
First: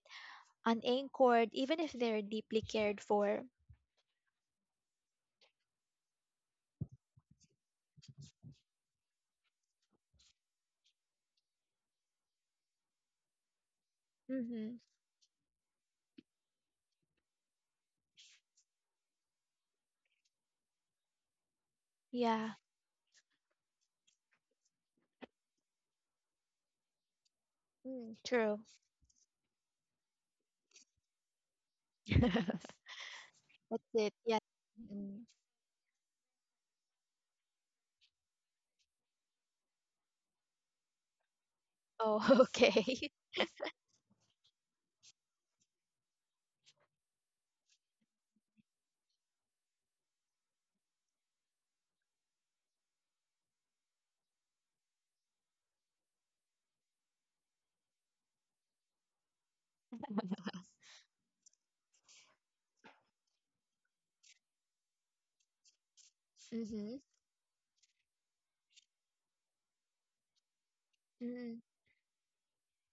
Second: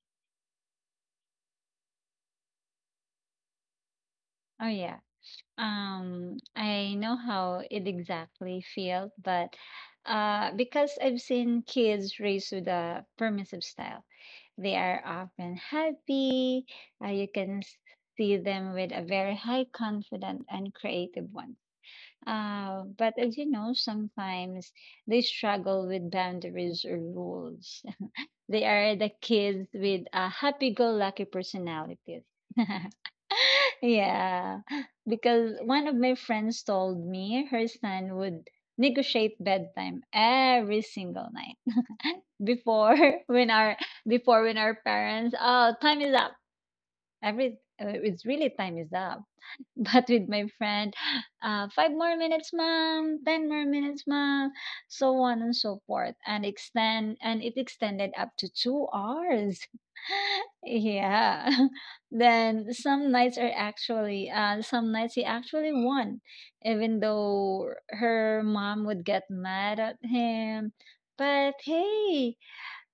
S1: unanchored, even if they're deeply cared for.
S2: Oh yeah. I know how it exactly feels, but because I've seen kids raised with a permissive style, they
S1: Mm-hmm.
S2: are often happy. You can see them with a very high confident and creative one.
S1: Yeah,
S2: But as you know, sometimes they struggle with boundaries or rules.
S1: mm, true.
S2: They are the kids with a happy-go-lucky personality.
S1: That's it. Yeah.
S2: Yeah,
S1: Mm.
S2: because one of my friends told me her son would negotiate bedtime every single night
S1: Oh,
S2: before,
S1: okay.
S2: when our parents, oh, time is up. Every uh, it's really time is up. But with my friend, 5 more minutes mom, 10 more minutes mom, so on and so forth, and extend and it extended up to 2 hours. Yeah. Then some nights he actually won,
S1: Mm-hmm.
S2: even though her mom would get mad at him. But
S1: Mm-hmm.
S2: hey,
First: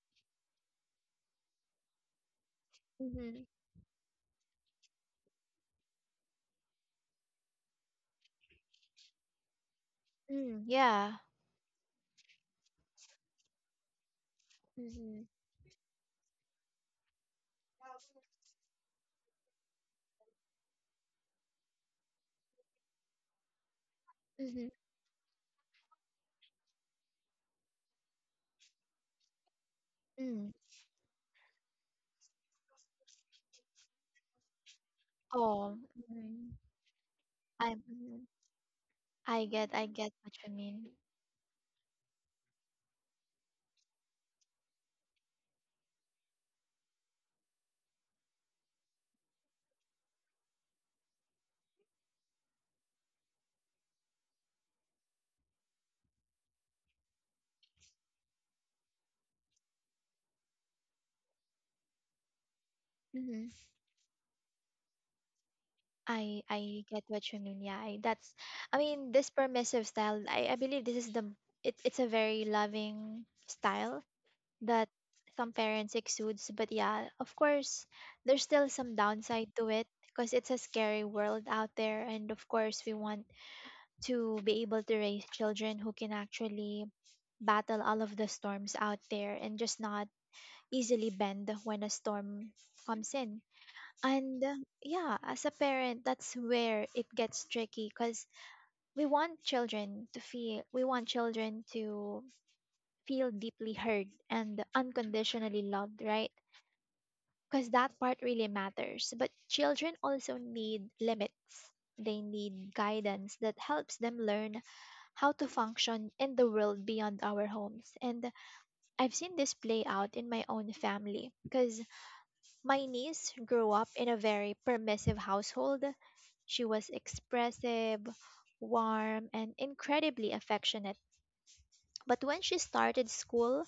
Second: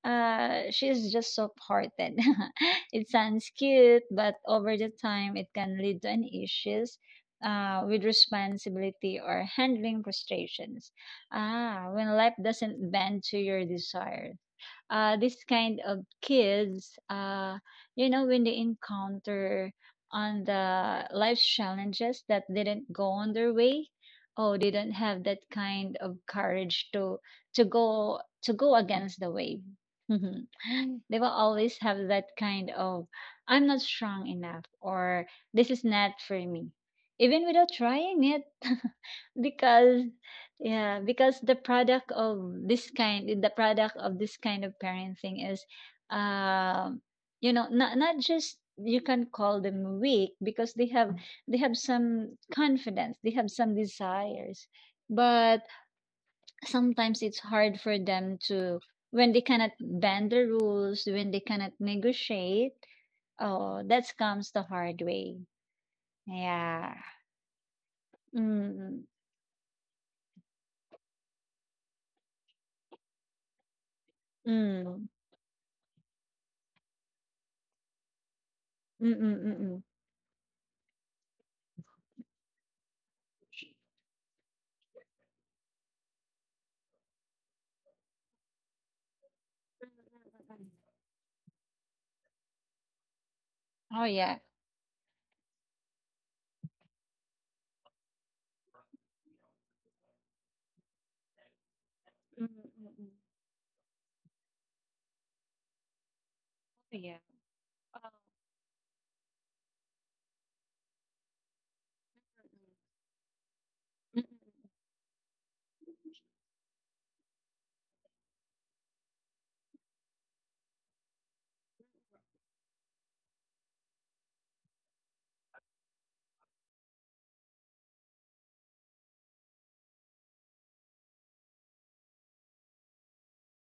S2: she's just soft-hearted. It
S1: Mm-hmm.
S2: sounds cute, but over the time it can lead to an issues with responsibility or handling
S1: Mm,
S2: frustrations.
S1: yeah.
S2: Ah, when life doesn't bend to your desires,
S1: Mm-hmm.
S2: this kind of kids, when they encounter on the life's challenges that didn't go on their way, oh,
S1: Mm-hmm.
S2: they don't have that kind of courage to to go against the wave. Mhm.
S1: Mm.
S2: They will always have that kind of I'm not strong enough, or this
S1: Oh,
S2: is not for
S1: mm.
S2: me, even without
S1: I,
S2: trying
S1: mm,
S2: it.
S1: I
S2: Because,
S1: get what you mean.
S2: yeah, because the product of this kind of parenting is, um, not just, you can call them weak, because they have some confidence, they have some desires, but sometimes it's hard for them to when they cannot bend the rules, when they cannot negotiate.
S1: Mm-hmm.
S2: Oh, that comes the hard way.
S1: I
S2: Yeah.
S1: get what you mean. Yeah, that's. I
S2: Mm,
S1: mean, this permissive style. I believe this is the. It's a very loving style that
S2: mm,
S1: some parents exudes. But yeah, of course, there's still some
S2: mm, mm,
S1: downside
S2: mm,
S1: to
S2: mm.
S1: it because it's a scary world out there, and of course, we want to be able to raise children who can actually battle all of the storms out there and just not easily bend when a storm comes in
S2: Oh yeah.
S1: and yeah, as a parent, that's where it gets tricky because we want children to feel, we want children to
S2: Mm, mm, mm.
S1: feel deeply heard and unconditionally loved, right?
S2: Yeah.
S1: Because that
S2: Oh,
S1: part really matters. But children also need limits. They need guidance that helps them
S2: mm,
S1: learn how to function in the world beyond our homes. And I've seen this play out in my own family because my niece grew up in a very permissive household. She was expressive, warm, and incredibly affectionate. But when she started school,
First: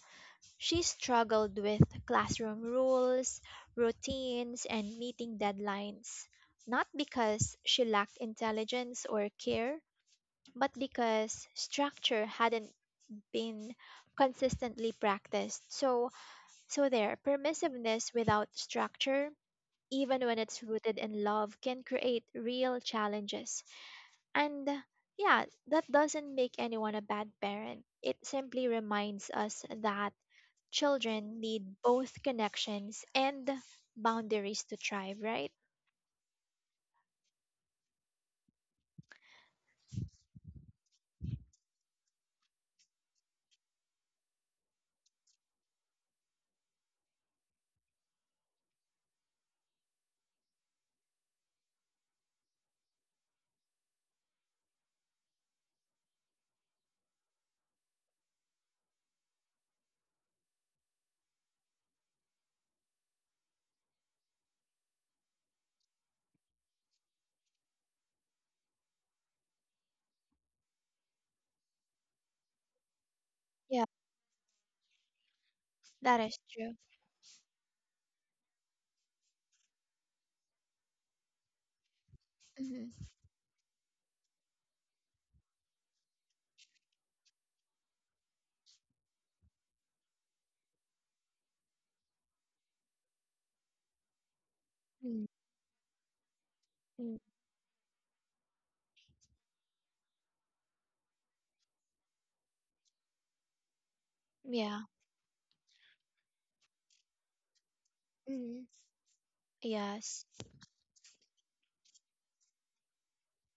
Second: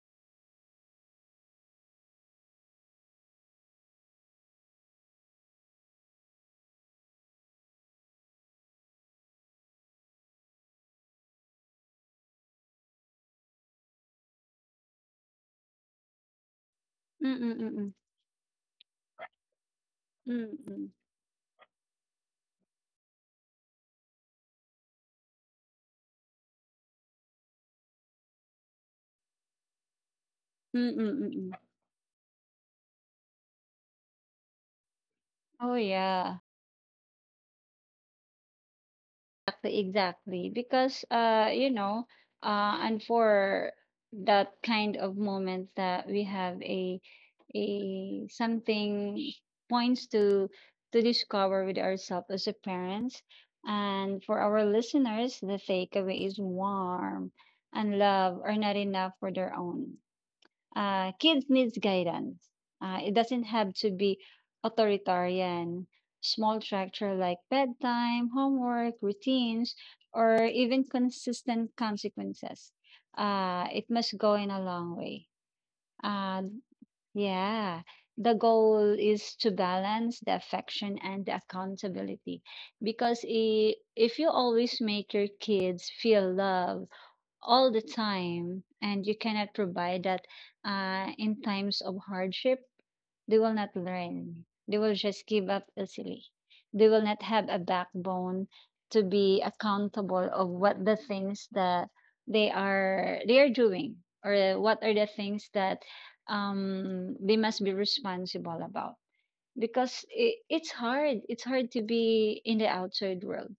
S1: she struggled with classroom rules, routines, and meeting deadlines. Not because she lacked intelligence or care, but because structure hadn't been consistently practiced. So, so there,
S2: mm, mm,
S1: permissiveness without structure, even when
S2: mm,
S1: it's
S2: mm,
S1: rooted in love, can create real challenges. And Yeah, that doesn't make anyone a bad parent. It simply reminds us that
S2: mm, mm,
S1: children
S2: mm.
S1: need both connections and boundaries to thrive, right?
S2: Oh, yeah. Exactly, exactly. And for that kind of moment that we have a something, points to discover with ourselves as a parents. And for our listeners, the takeaway is warm and love are not enough for their own. Kids needs guidance. It doesn't have to be authoritarian. Small structure like bedtime, homework, routines, or even consistent consequences. Uh,
S1: Yeah,
S2: it must go in a long way.
S1: that is
S2: Uh,
S1: true.
S2: yeah, the goal is to balance the affection and the accountability,
S1: Mhm.
S2: because if you always make your kids feel loved all the time and you cannot provide that in times of hardship, they will not learn. They will just
S1: mm
S2: give up easily. They will
S1: mm
S2: not have a backbone to be accountable of what the things that they are doing, or
S1: Yeah.
S2: what are the things that they must be responsible
S1: mm
S2: about, because
S1: Yes,
S2: it's hard to be in the outside world,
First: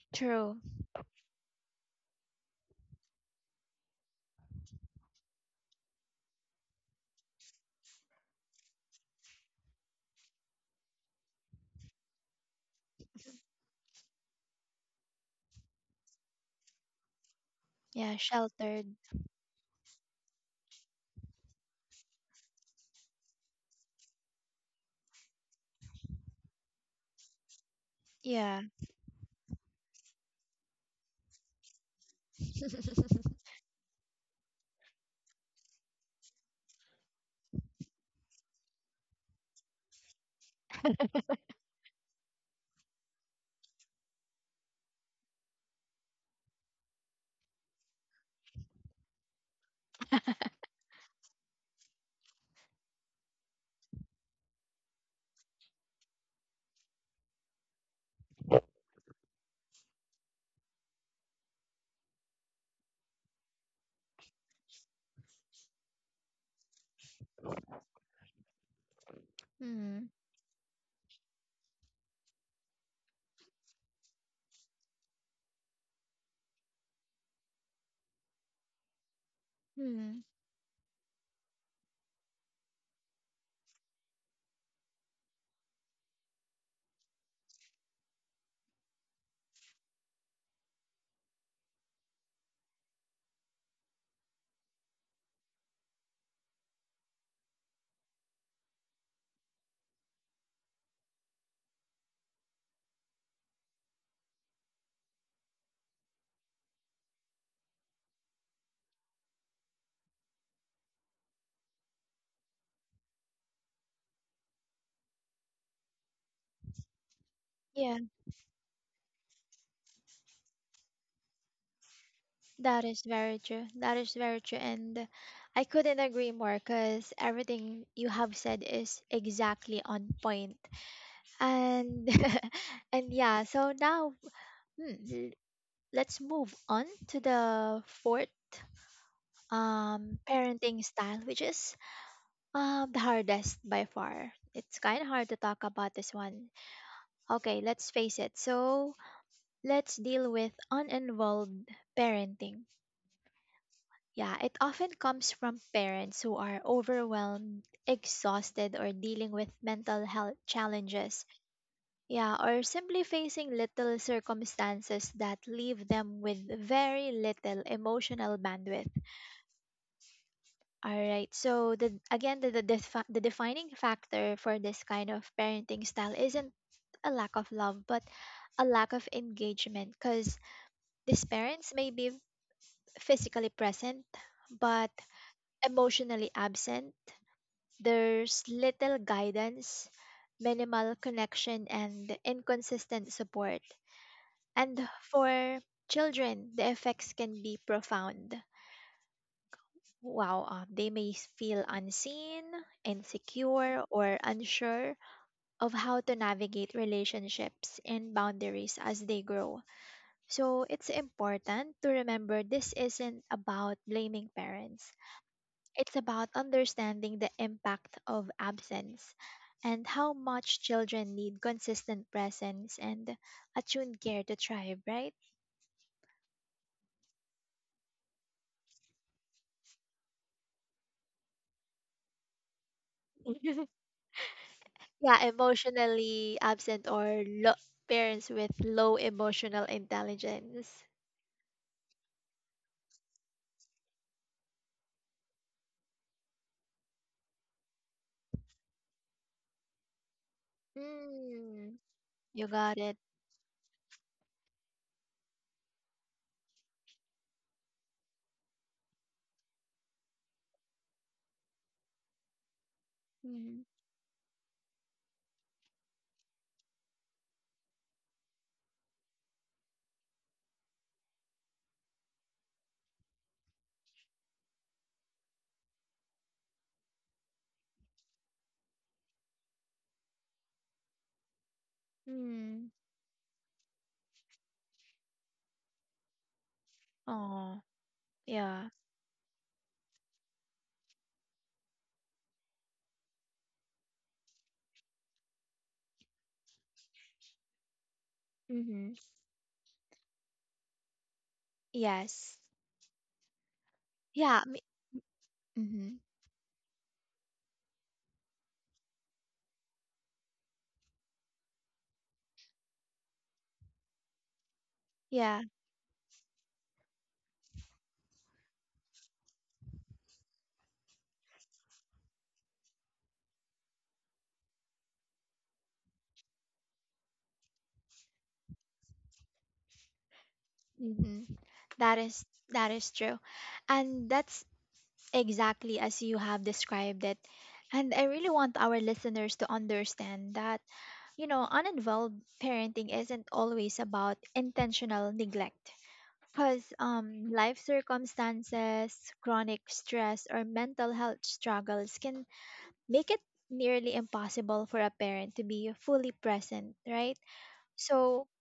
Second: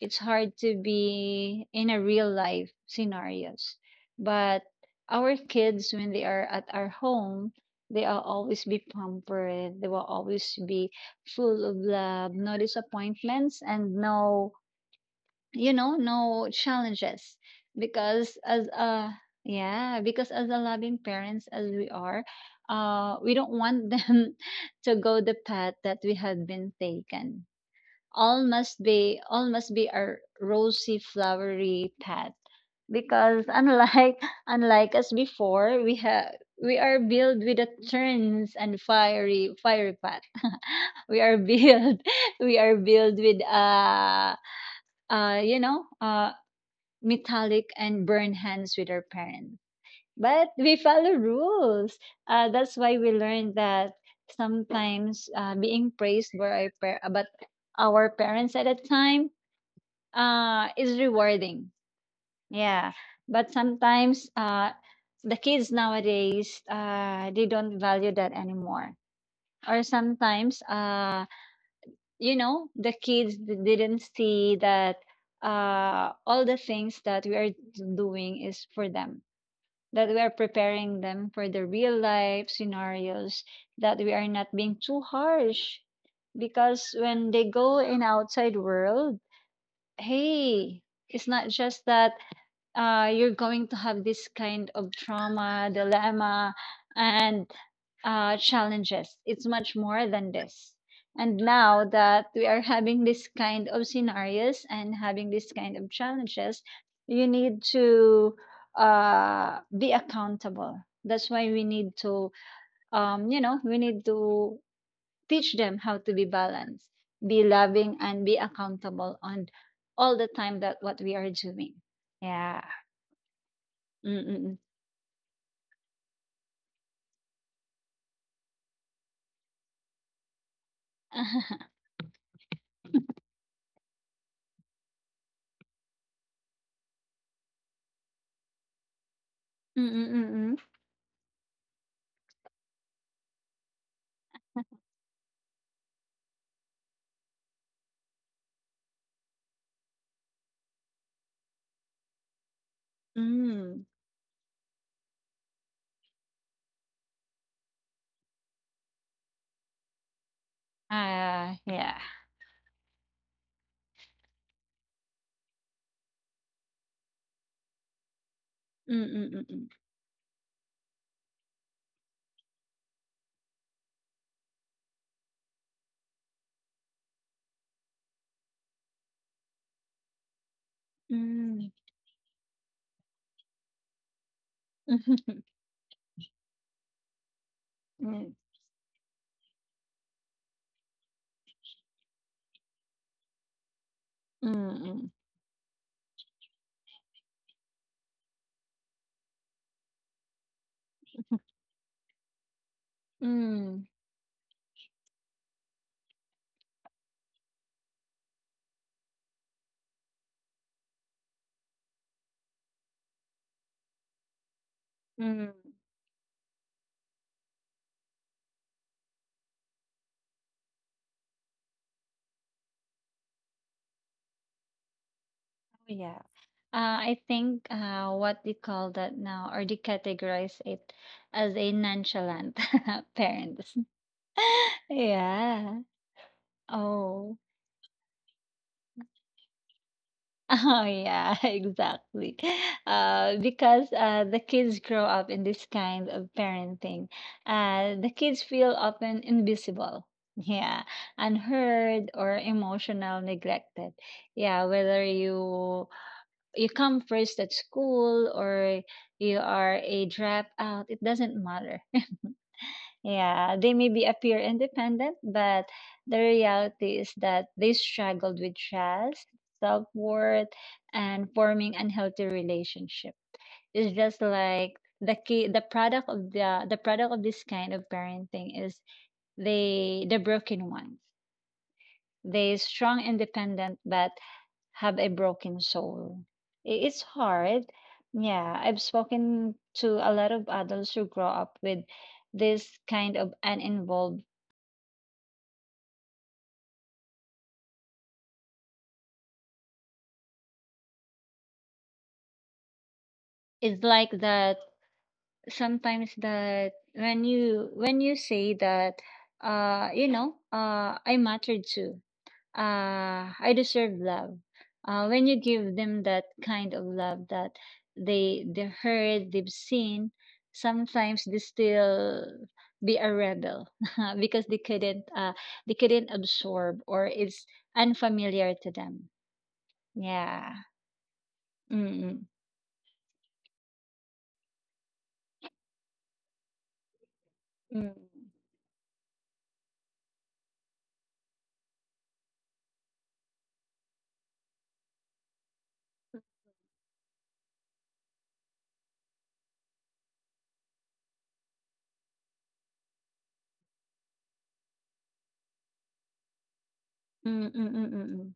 S2: it's hard
S1: true.
S2: to be in a real life scenarios. But our kids, when they are at our home, they will always be pampered. They will always be full of love, no disappointments, and no, no challenges.
S1: Yeah,
S2: Because as
S1: sheltered.
S2: a yeah, because as a loving parents as we are, we don't want them to go the path that we had been taken. all
S1: Yeah.
S2: must be all must be a rosy flowery path, because unlike unlike us before, we are built with the turns and fiery fiery path. We are built we are built with uh you know uh metallic and burn hands with our parents, but we follow rules. That's why we learned that sometimes, being praised by our parents at a time is rewarding. Yeah. But sometimes, the kids nowadays, they don't value that anymore. Or
S1: mm
S2: sometimes, the kids didn't see that all the things that we are doing is for them, that we
S1: mm.
S2: are preparing them for the real life scenarios, that we are not being too harsh. Because when they go in outside world, hey, it's not just that you're going to have this kind of trauma, dilemma, and challenges. It's much more than this. And now that we are having this kind of scenarios and having this kind of challenges, you need to be accountable. That's why we need to teach them how to be balanced, be
S1: Yeah.
S2: loving, and be accountable on all the time that what we are doing. Yeah.
S1: That is very true. That is very true.
S2: Mm-mm.
S1: And I couldn't agree more because everything you have said is exactly on point. And and yeah, so now hmm, l- let's move on to the fourth
S2: Mm, mm, mm.
S1: parenting style, which is the hardest by far. It's kind of hard to talk about this one. Okay, let's face it. So let's deal with uninvolved parenting.
S2: Hmm.
S1: Yeah, it often comes from parents who are overwhelmed, exhausted, or dealing with mental health challenges.
S2: Ah, yeah.
S1: Yeah, or simply facing little circumstances that leave them with very little emotional bandwidth.
S2: Mm, mm, mm,
S1: All right, so again, the defining factor for this kind of parenting style isn't a lack of love, but a lack of engagement because these
S2: mm.
S1: parents
S2: Mm.
S1: may be physically present but emotionally absent.
S2: Mm,
S1: There's little guidance, minimal connection, and inconsistent support. And
S2: mm,
S1: for children, the effects can be profound. Wow, they may feel unseen, insecure,
S2: mm.
S1: or unsure of how to navigate relationships and boundaries as they grow. So it's important to remember this isn't about blaming parents.
S2: Mm. Oh,
S1: It's about understanding the impact of absence and how much children need consistent presence and attuned care to thrive, right?
S2: yeah. Uh, I think what they call that now, or they categorize it as a nonchalant, parents.
S1: yeah,
S2: Yeah.
S1: emotionally absent or
S2: Oh.
S1: parents with low emotional
S2: Oh
S1: intelligence.
S2: yeah, exactly. Because the kids grow up in this kind of parenting. The kids feel often invisible, yeah,
S1: Mm,
S2: unheard or
S1: you got it.
S2: emotional neglected. Yeah, whether you come first at school or you are a dropout, it doesn't matter. Yeah,
S1: Mm,
S2: they maybe appear independent, but the reality is that they struggled with trust, self worth, and forming unhealthy relationship. It's just like the key, the product of the product of this kind of parenting is, they the broken ones. They
S1: mm,
S2: strong, independent, but have a broken soul. It's
S1: oh,
S2: hard. Yeah,
S1: yeah.
S2: I've spoken to a lot of adults who grow up with this kind of uninvolved.
S1: Mhm, yes.
S2: It's like
S1: Yeah.
S2: that
S1: Me, mhm.
S2: sometimes that when you say that I matter too, I deserve love, when you
S1: Yeah.
S2: give them that kind of love, that they heard, they've seen. Sometimes they still be a rebel because they couldn't absorb, or it's unfamiliar to them. Yeah.
S1: hmm That is
S2: Mm,
S1: that is true, and that's exactly as you have described it. And
S2: mm,
S1: I really want our listeners to understand that, you know, uninvolved parenting isn't always about intentional neglect. Because life circumstances, chronic stress, or mental health struggles can make it nearly impossible for a parent to be fully present, right?
S2: mm, mm, mm, mm, mm,
S1: So,
S2: mm,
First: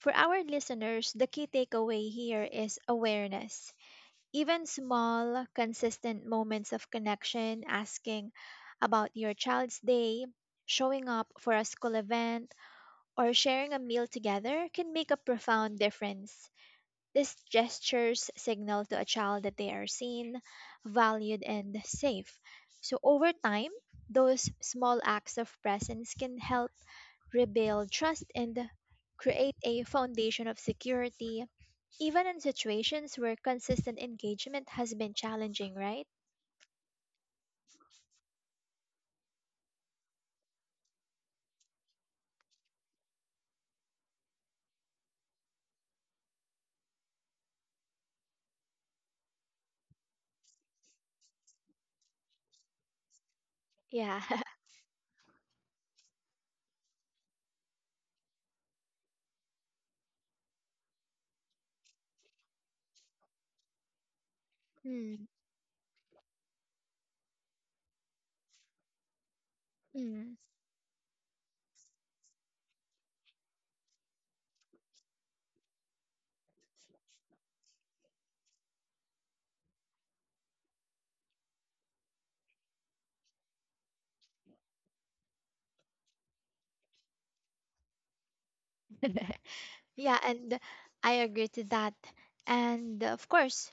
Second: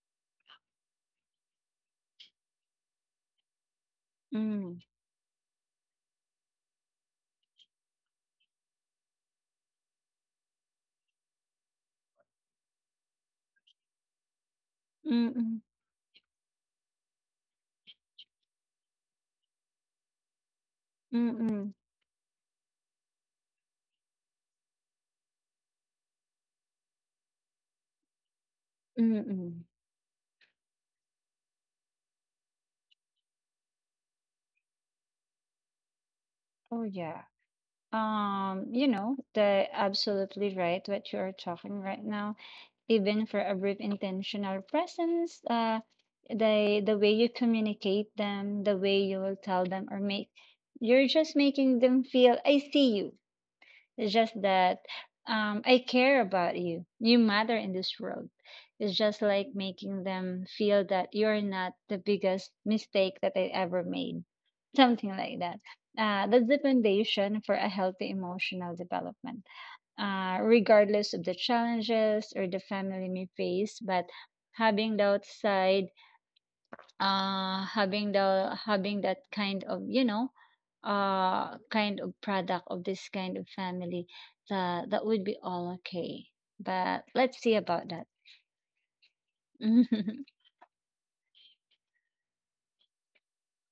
S1: for our listeners, the key takeaway here is awareness, even
S2: mm.
S1: small, consistent moments of connection, asking about your child's day, showing up for a school event, or sharing a meal together can make a
S2: Mm-mm,
S1: profound difference. These gestures signal to a child that they are seen, valued,
S2: mm-mm,
S1: and safe. So, over time, those small acts of presence can help rebuild trust and create
S2: mm-mm.
S1: a foundation of security, even in situations where consistent engagement has been challenging, right?
S2: Oh yeah. The absolutely right what you are talking right now. Even for a brief intentional presence, the way you communicate them, the way you will tell them or make, you're just making them feel I see you. It's
S1: Yeah.
S2: just that I care about you. You matter in this world. It's just like making them feel that you're not the biggest mistake that they ever made. Something
S1: mm,
S2: like that. That's the foundation for a healthy emotional development,
S1: mm.
S2: regardless of the challenges or the family may face. But having the outside, having that kind of, kind of product of this kind of family, that would be all okay, but let's see about that. Mm-mm,
S1: Yeah, and I agree to that. And of course,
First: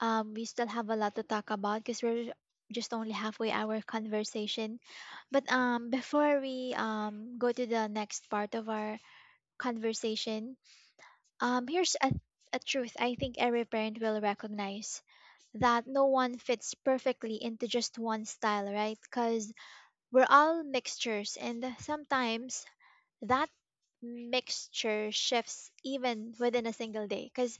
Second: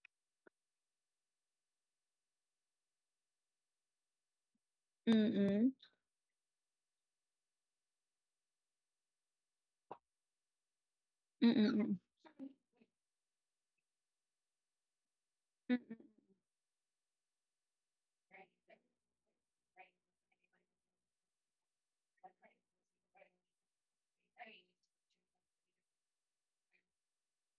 S1: we still have a lot to talk about because we're just only halfway our conversation. But
S2: mm-mm,
S1: before we go to the next part of our conversation, here's
S2: mm-mm,
S1: a truth I think every parent will recognize, that no
S2: mm-mm.
S1: one fits perfectly into just one style, right? Because we're all mixtures, and sometimes that mixture shifts even within a single day. Because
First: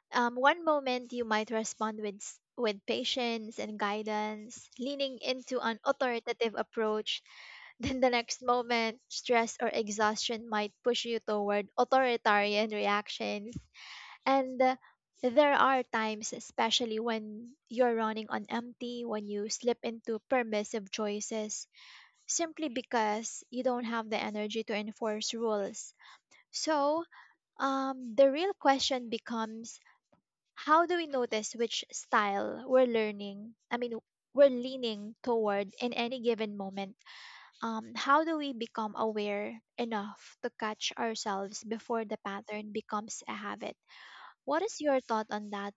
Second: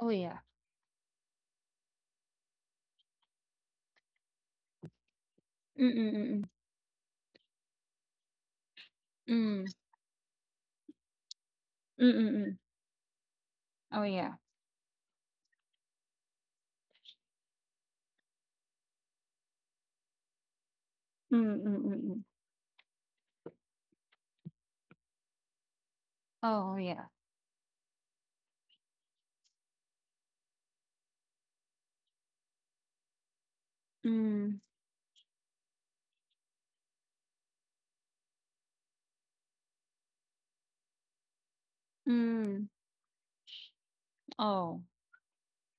S2: Oh yeah.
S1: one moment you might respond with with patience and guidance, leaning into an
S2: Mm-mm, mm-mm,
S1: authoritative approach, then the next moment stress
S2: mm,
S1: or exhaustion might push you toward
S2: mm-mm.
S1: authoritarian reactions
S2: Oh yeah.
S1: and there are times, especially when you're running on empty, when you slip into permissive
S2: Mm,
S1: choices
S2: mm.
S1: simply because you don't have the energy to enforce rules.
S2: Oh
S1: So,
S2: yeah.
S1: the real question becomes how do we notice which style we're learning? I mean, we're
S2: Mm,
S1: leaning toward in any given moment. How do we become aware enough to catch ourselves before the
S2: mm.
S1: pattern becomes a habit? What
S2: Oh.
S1: is your thought on that?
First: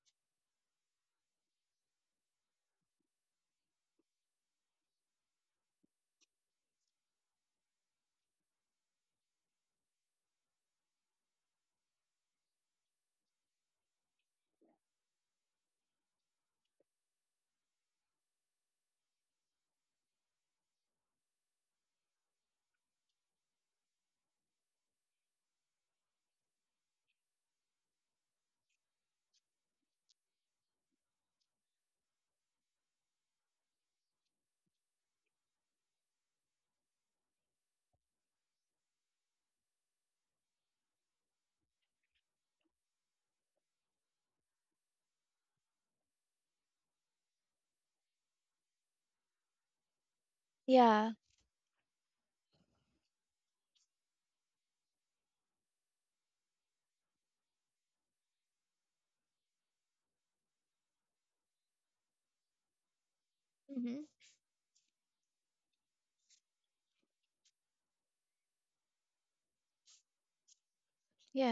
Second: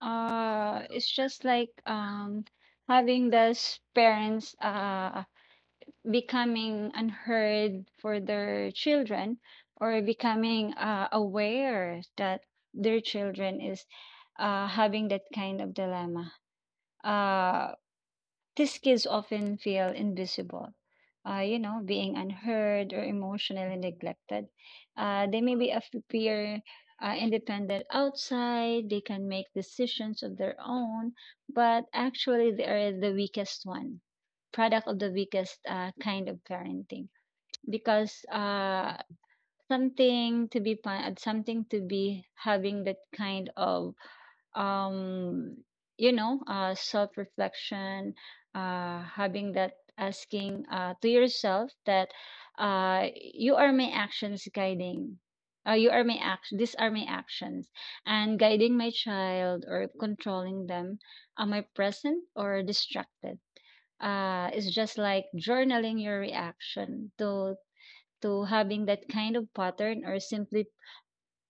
S2: It's just like having those parents becoming unheard for their children, or becoming aware that their children is having that kind of dilemma. Uh, these kids often feel invisible, being unheard or emotionally neglected. They may be appear independent outside, they can make decisions of their own, but actually they are the weakest one, product of the weakest kind of parenting, because something to be fun, something to be having that kind of, um, self-reflection, having that, asking to
S1: Yeah.
S2: yourself that, you are my actions guiding. You are my action. These are my actions, and guiding my child or controlling them. Am I present or distracted?
S1: hmm
S2: It's just like journaling your reaction to having that kind of pattern, or simply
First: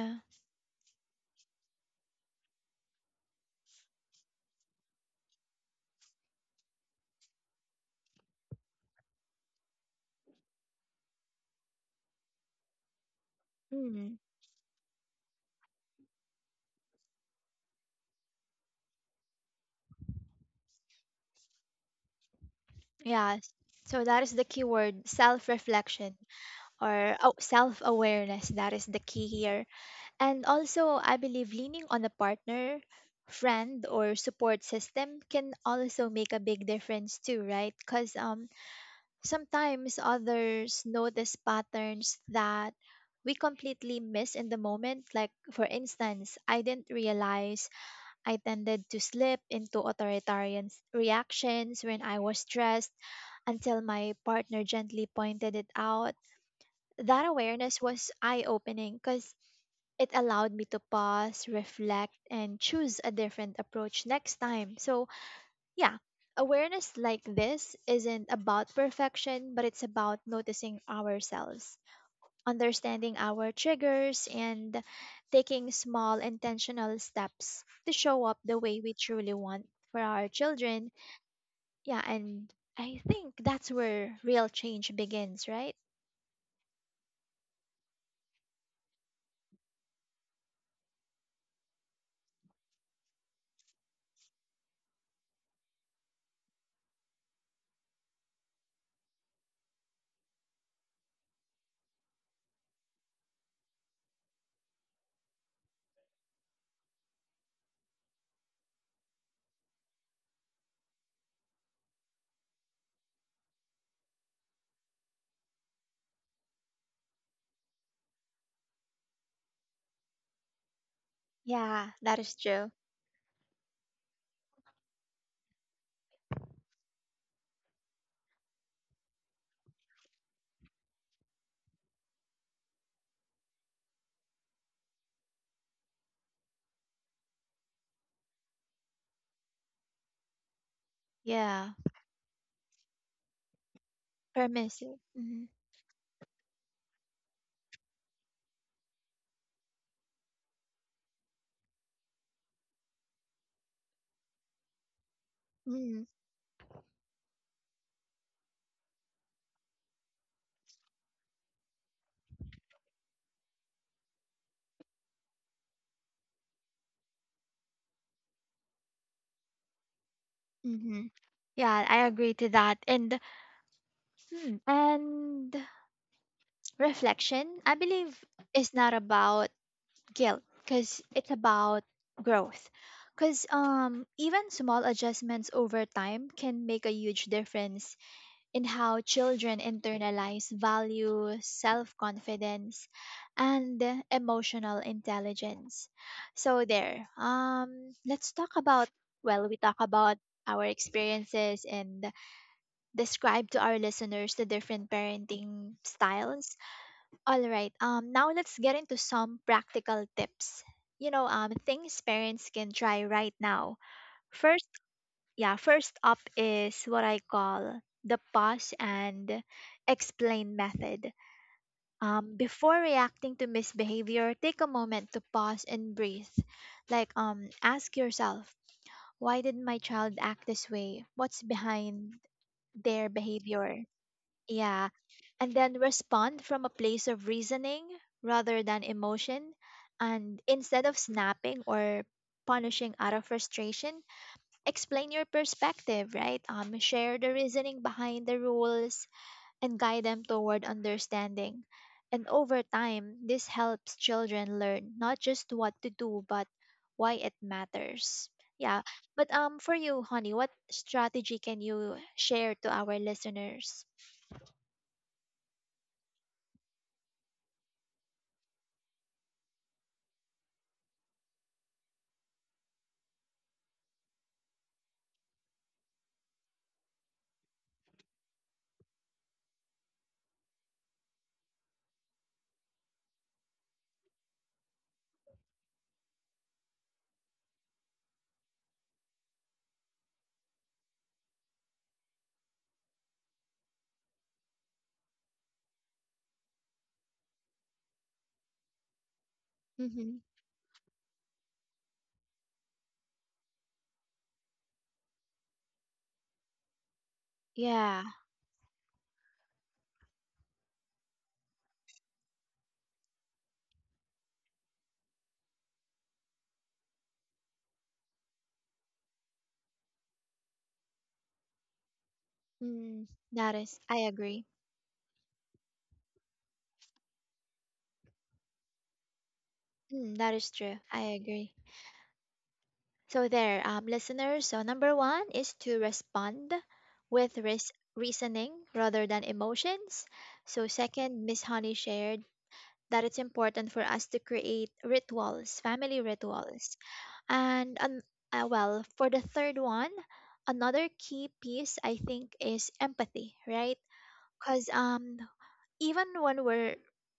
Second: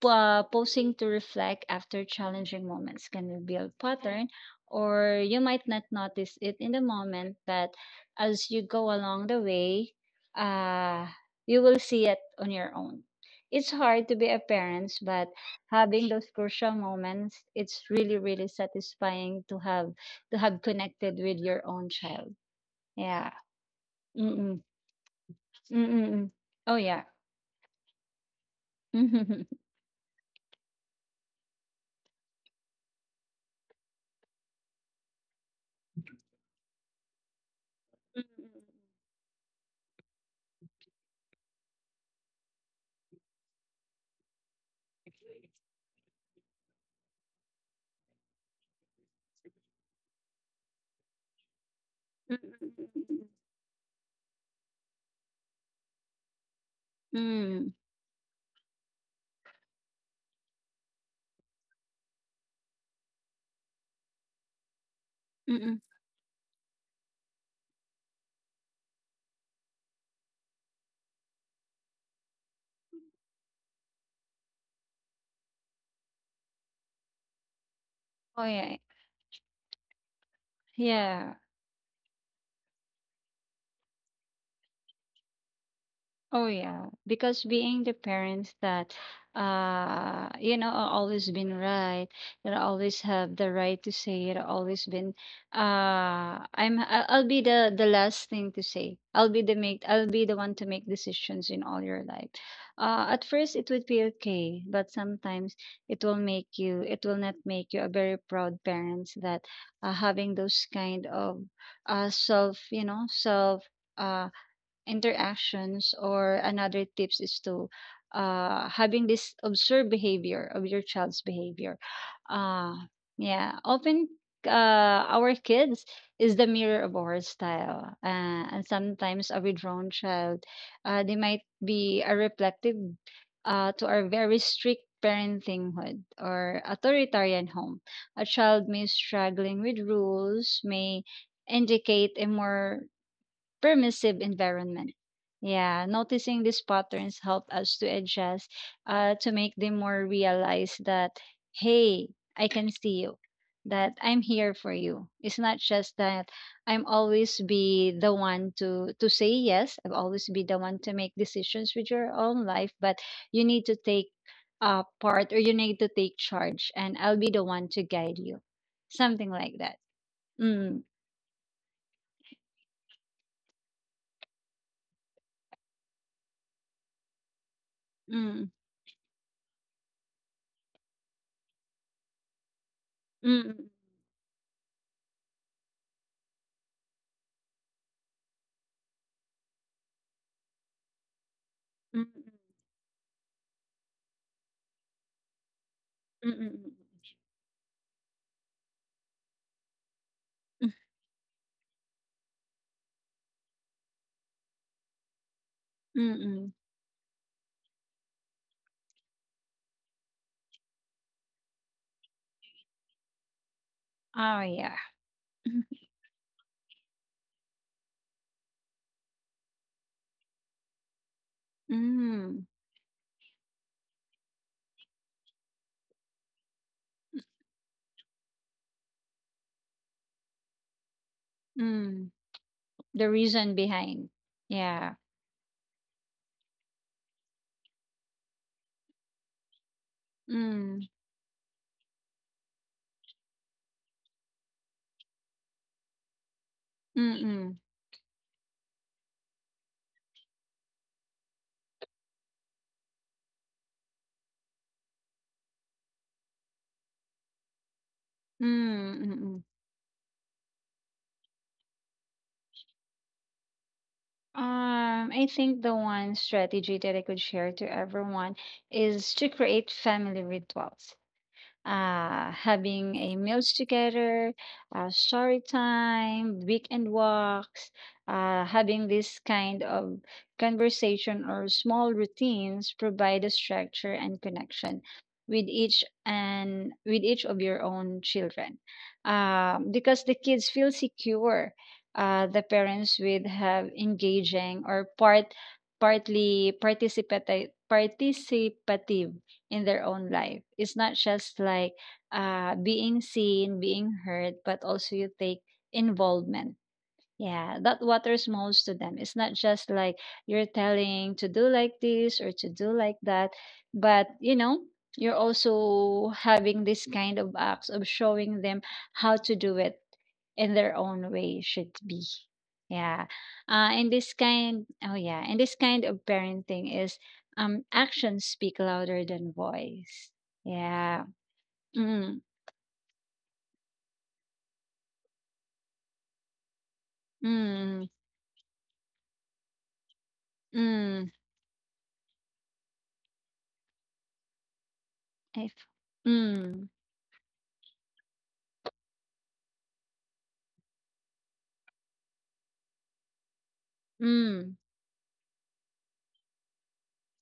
S2: pausing to reflect after challenging moments can reveal pattern, or you might not notice it in the moment, but as you go along the way, uh, you will see it on your own. It's hard to
S1: Mm.
S2: be a parent, but having those crucial moments, it's really, really satisfying to have connected with your own child. Yeah.
S1: Yeah. So that is the
S2: Mm-mm.
S1: key word, self-reflection,
S2: Mm-mm. Oh yeah.
S1: or oh, self-awareness. That is the key here. And also, I believe leaning on a partner, friend, or support system can also make a big difference too, right? Because sometimes others notice patterns that we completely miss in the moment. Like, for instance, I didn't realize I tended to slip into authoritarian reactions when I was stressed
S2: Mm,
S1: until my partner gently pointed it out.
S2: mm,
S1: That
S2: mm, mm.
S1: awareness was eye opening because it allowed me to pause, reflect, and choose a different approach next time. So,
S2: Mm, mm.
S1: yeah, awareness like this isn't about perfection, but it's about noticing ourselves, understanding our triggers, and taking small intentional steps to show up
S2: Oh,
S1: the
S2: yeah.
S1: way we truly want for our children.
S2: Yeah.
S1: Yeah, and I think that's where real change begins, right?
S2: Oh yeah, because being the parents that, are always been right, that always have the right to say it, always been, I'll be the last thing to say. I'll be the one to make decisions in all your life. At first it would be okay, but sometimes it will not make you a very proud parents, that having those kind of self, self, uh, interactions. Or another tips is to, having this observed behavior of your child's behavior.
S1: Yeah, that is true.
S2: uh, yeah, often our kids is the mirror of our style, and sometimes a withdrawn child, they might be a reflective, to our very strict parentinghood or authoritarian home. A child may struggling with rules may
S1: Yeah,
S2: indicate a more permissive environment.
S1: permissive. Mm-hmm.
S2: Yeah, noticing these patterns help us to adjust, to make them more realize that, hey, I can see you, that I'm here for you. It's not just
S1: Mm-hmm.
S2: that I'm always be the one to say yes. I've always be the one to make decisions with your own life, but you need to take part, or you need to take charge, and I'll be the one to guide you. Something like that. Mm,
S1: Mm-hmm. Yeah, I agree to that. And hmm, and reflection, I believe,
S2: mm,
S1: is not about guilt because it's about growth. Because
S2: mm,
S1: even small adjustments over time can make a huge difference in how children internalize value, self
S2: mm, mm, mm,
S1: confidence, and emotional intelligence.
S2: mm, mm,
S1: So,
S2: mm.
S1: there, let's talk about, well, we talk about our experiences and describe to our listeners the different parenting
S2: Mm.
S1: styles, all right. Now let's get into some practical tips. You know, things parents can try right now.
S2: Oh,
S1: First,
S2: yeah.
S1: yeah, first up is what I call the pause and explain method.
S2: Mm.
S1: Before reacting to misbehavior, take a moment to pause and breathe. Like, ask yourself, why did my child act this way? What's
S2: Mm.
S1: behind
S2: The
S1: their
S2: reason
S1: behavior?
S2: behind.
S1: Yeah,
S2: Yeah.
S1: and then respond from a place of reasoning rather than emotion. And
S2: Mm.
S1: instead of snapping or punishing out of frustration, explain your perspective, right? Share the
S2: Mm-mm.
S1: reasoning behind the rules and guide them toward understanding. And over time, this helps children learn not just what to do, but why it matters. Yeah,
S2: Mm. Mm-mm.
S1: but for you, honey, what strategy can you share to our listeners?
S2: I think the one strategy that I could share to everyone is to create family rituals. Having a meals together, story time, weekend walks, having this kind of conversation or small routines provide a structure and connection with each of your own children, because the kids feel secure, the parents would have engaging or partly, participative, in their own
S1: Mm-hmm.
S2: life. It's not just like being seen, being heard, but also you take involvement. Yeah, that
S1: Yeah.
S2: what smells to them. It's not just like you're telling to do like this or to do like that, but you're also having this kind of acts of showing them how to do it in their own way should be. Yeah.
S1: Mm, that
S2: Uh,
S1: is,
S2: and
S1: I
S2: this
S1: agree.
S2: kind, oh yeah, and this kind of parenting is, actions speak louder than voice.
S1: Mm, that is true. I
S2: Yeah.
S1: agree.
S2: Mm,
S1: So there, listeners. So number one is to respond with
S2: mm,
S1: reasoning rather than emotions. So
S2: mm,
S1: second, Miss Honey shared that it's important for us to create
S2: if,
S1: rituals, family
S2: mm,
S1: rituals. And an, for the third one, another key piece I think is empathy, right?
S2: mm,
S1: Because even when we're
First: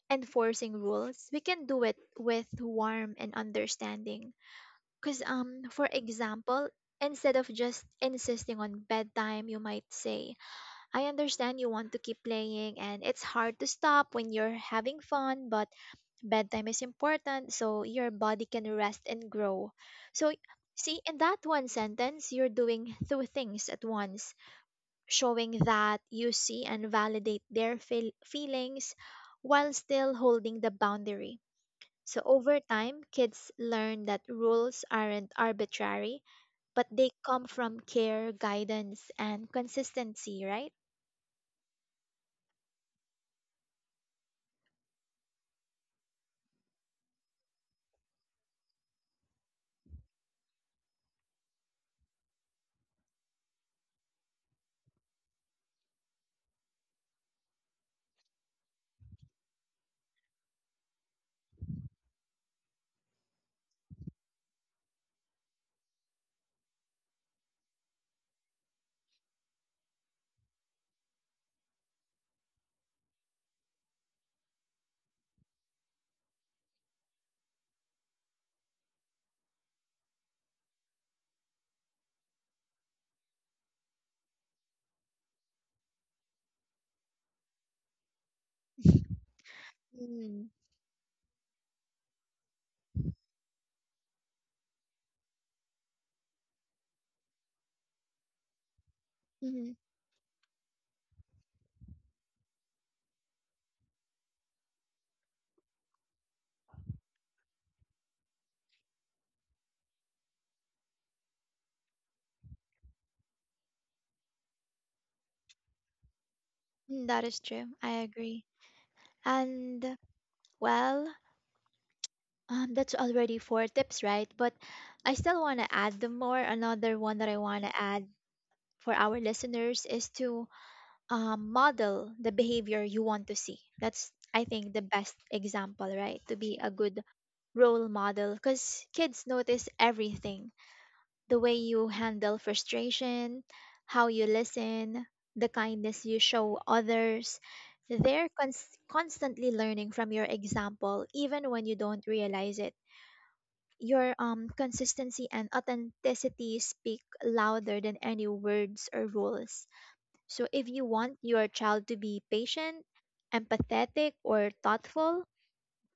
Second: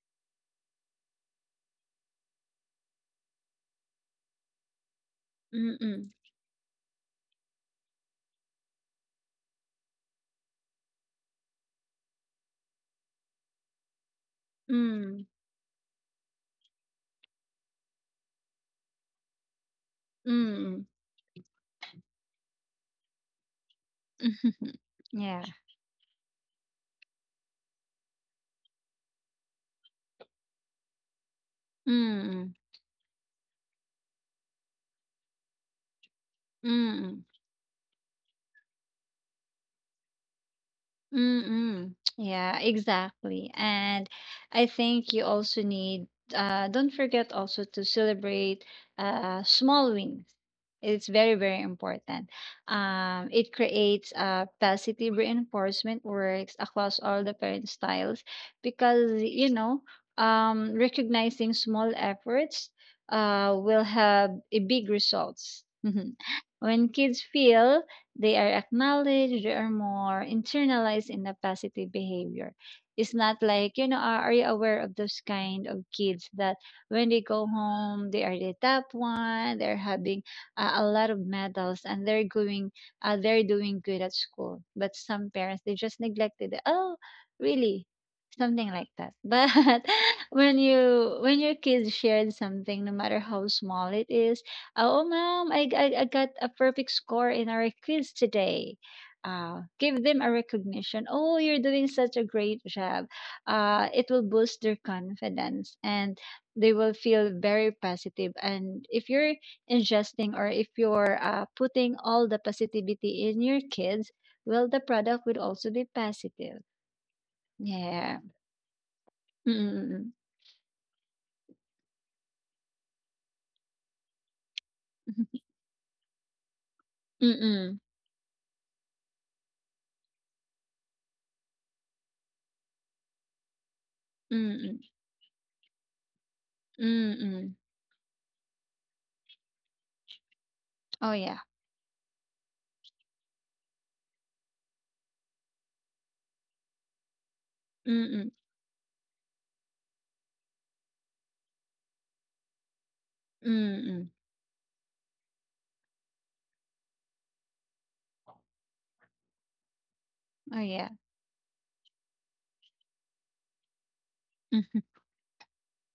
S1: enforcing rules, we can do it with warmth and understanding. Because
S2: mm,
S1: for
S2: mm.
S1: example, instead of just insisting on bedtime, you might say, "I understand you want to keep playing, and it's hard to stop when you're having
S2: Mm,
S1: fun, but bedtime is important so your body can rest and grow." So,
S2: mm,
S1: see, in that one sentence, you're doing two things at once,
S2: mhm, yeah,
S1: showing that you see and validate their feelings while still holding the boundary.
S2: mm,
S1: So,
S2: mm.
S1: over time, kids learn that rules aren't arbitrary, but they
S2: Mm.
S1: come from care, guidance, and consistency, right?
S2: Mm-mm. Yeah, exactly. And I think you also need, don't forget also to celebrate small wins. It's very, very important. It creates positive reinforcement works across all the parent styles, because, recognizing small efforts will have a big results. When kids feel they are acknowledged, they are more internalized in a positive behavior. It's not like, are you aware of those kind of kids that when they go home, they are the top one, they're having a lot of medals, and they're going, they're doing good at school. But some parents, they just neglected it. Oh, really. Something like that. But
S1: Mm,
S2: when you, when your kids shared something, no matter how small it is. Oh mom, I got a perfect score in our quiz today. uh,
S1: mhm,
S2: give them a recognition. Oh, you're doing such a great job. It will boost their confidence, and they will feel very, positive. And if you're ingesting, or if you're putting all the positivity in your kids, well, the product will also be positive.
S1: mm, that is true. I
S2: Yeah.
S1: agree. And
S2: Mm,
S1: well, that's already four tips, right? But I still
S2: mm,
S1: want to add them more. Another one that I want to
S2: mm.
S1: add for our listeners is to model the behavior you want to see. That's, I think,
S2: Mm,
S1: the best example, right? To be a good
S2: mm, mm.
S1: role model because kids notice everything,
S2: Oh, yeah.
S1: the way you handle frustration, how you listen, the kindness you show others. They're
S2: Mm,
S1: constantly learning from your example, even when you don't realize it.
S2: mm, mm.
S1: Your consistency and authenticity speak louder than any words or rules. So,
S2: Oh,
S1: if you
S2: yeah.
S1: want your child to be patient, empathetic, or
S2: Mhm.
S1: thoughtful,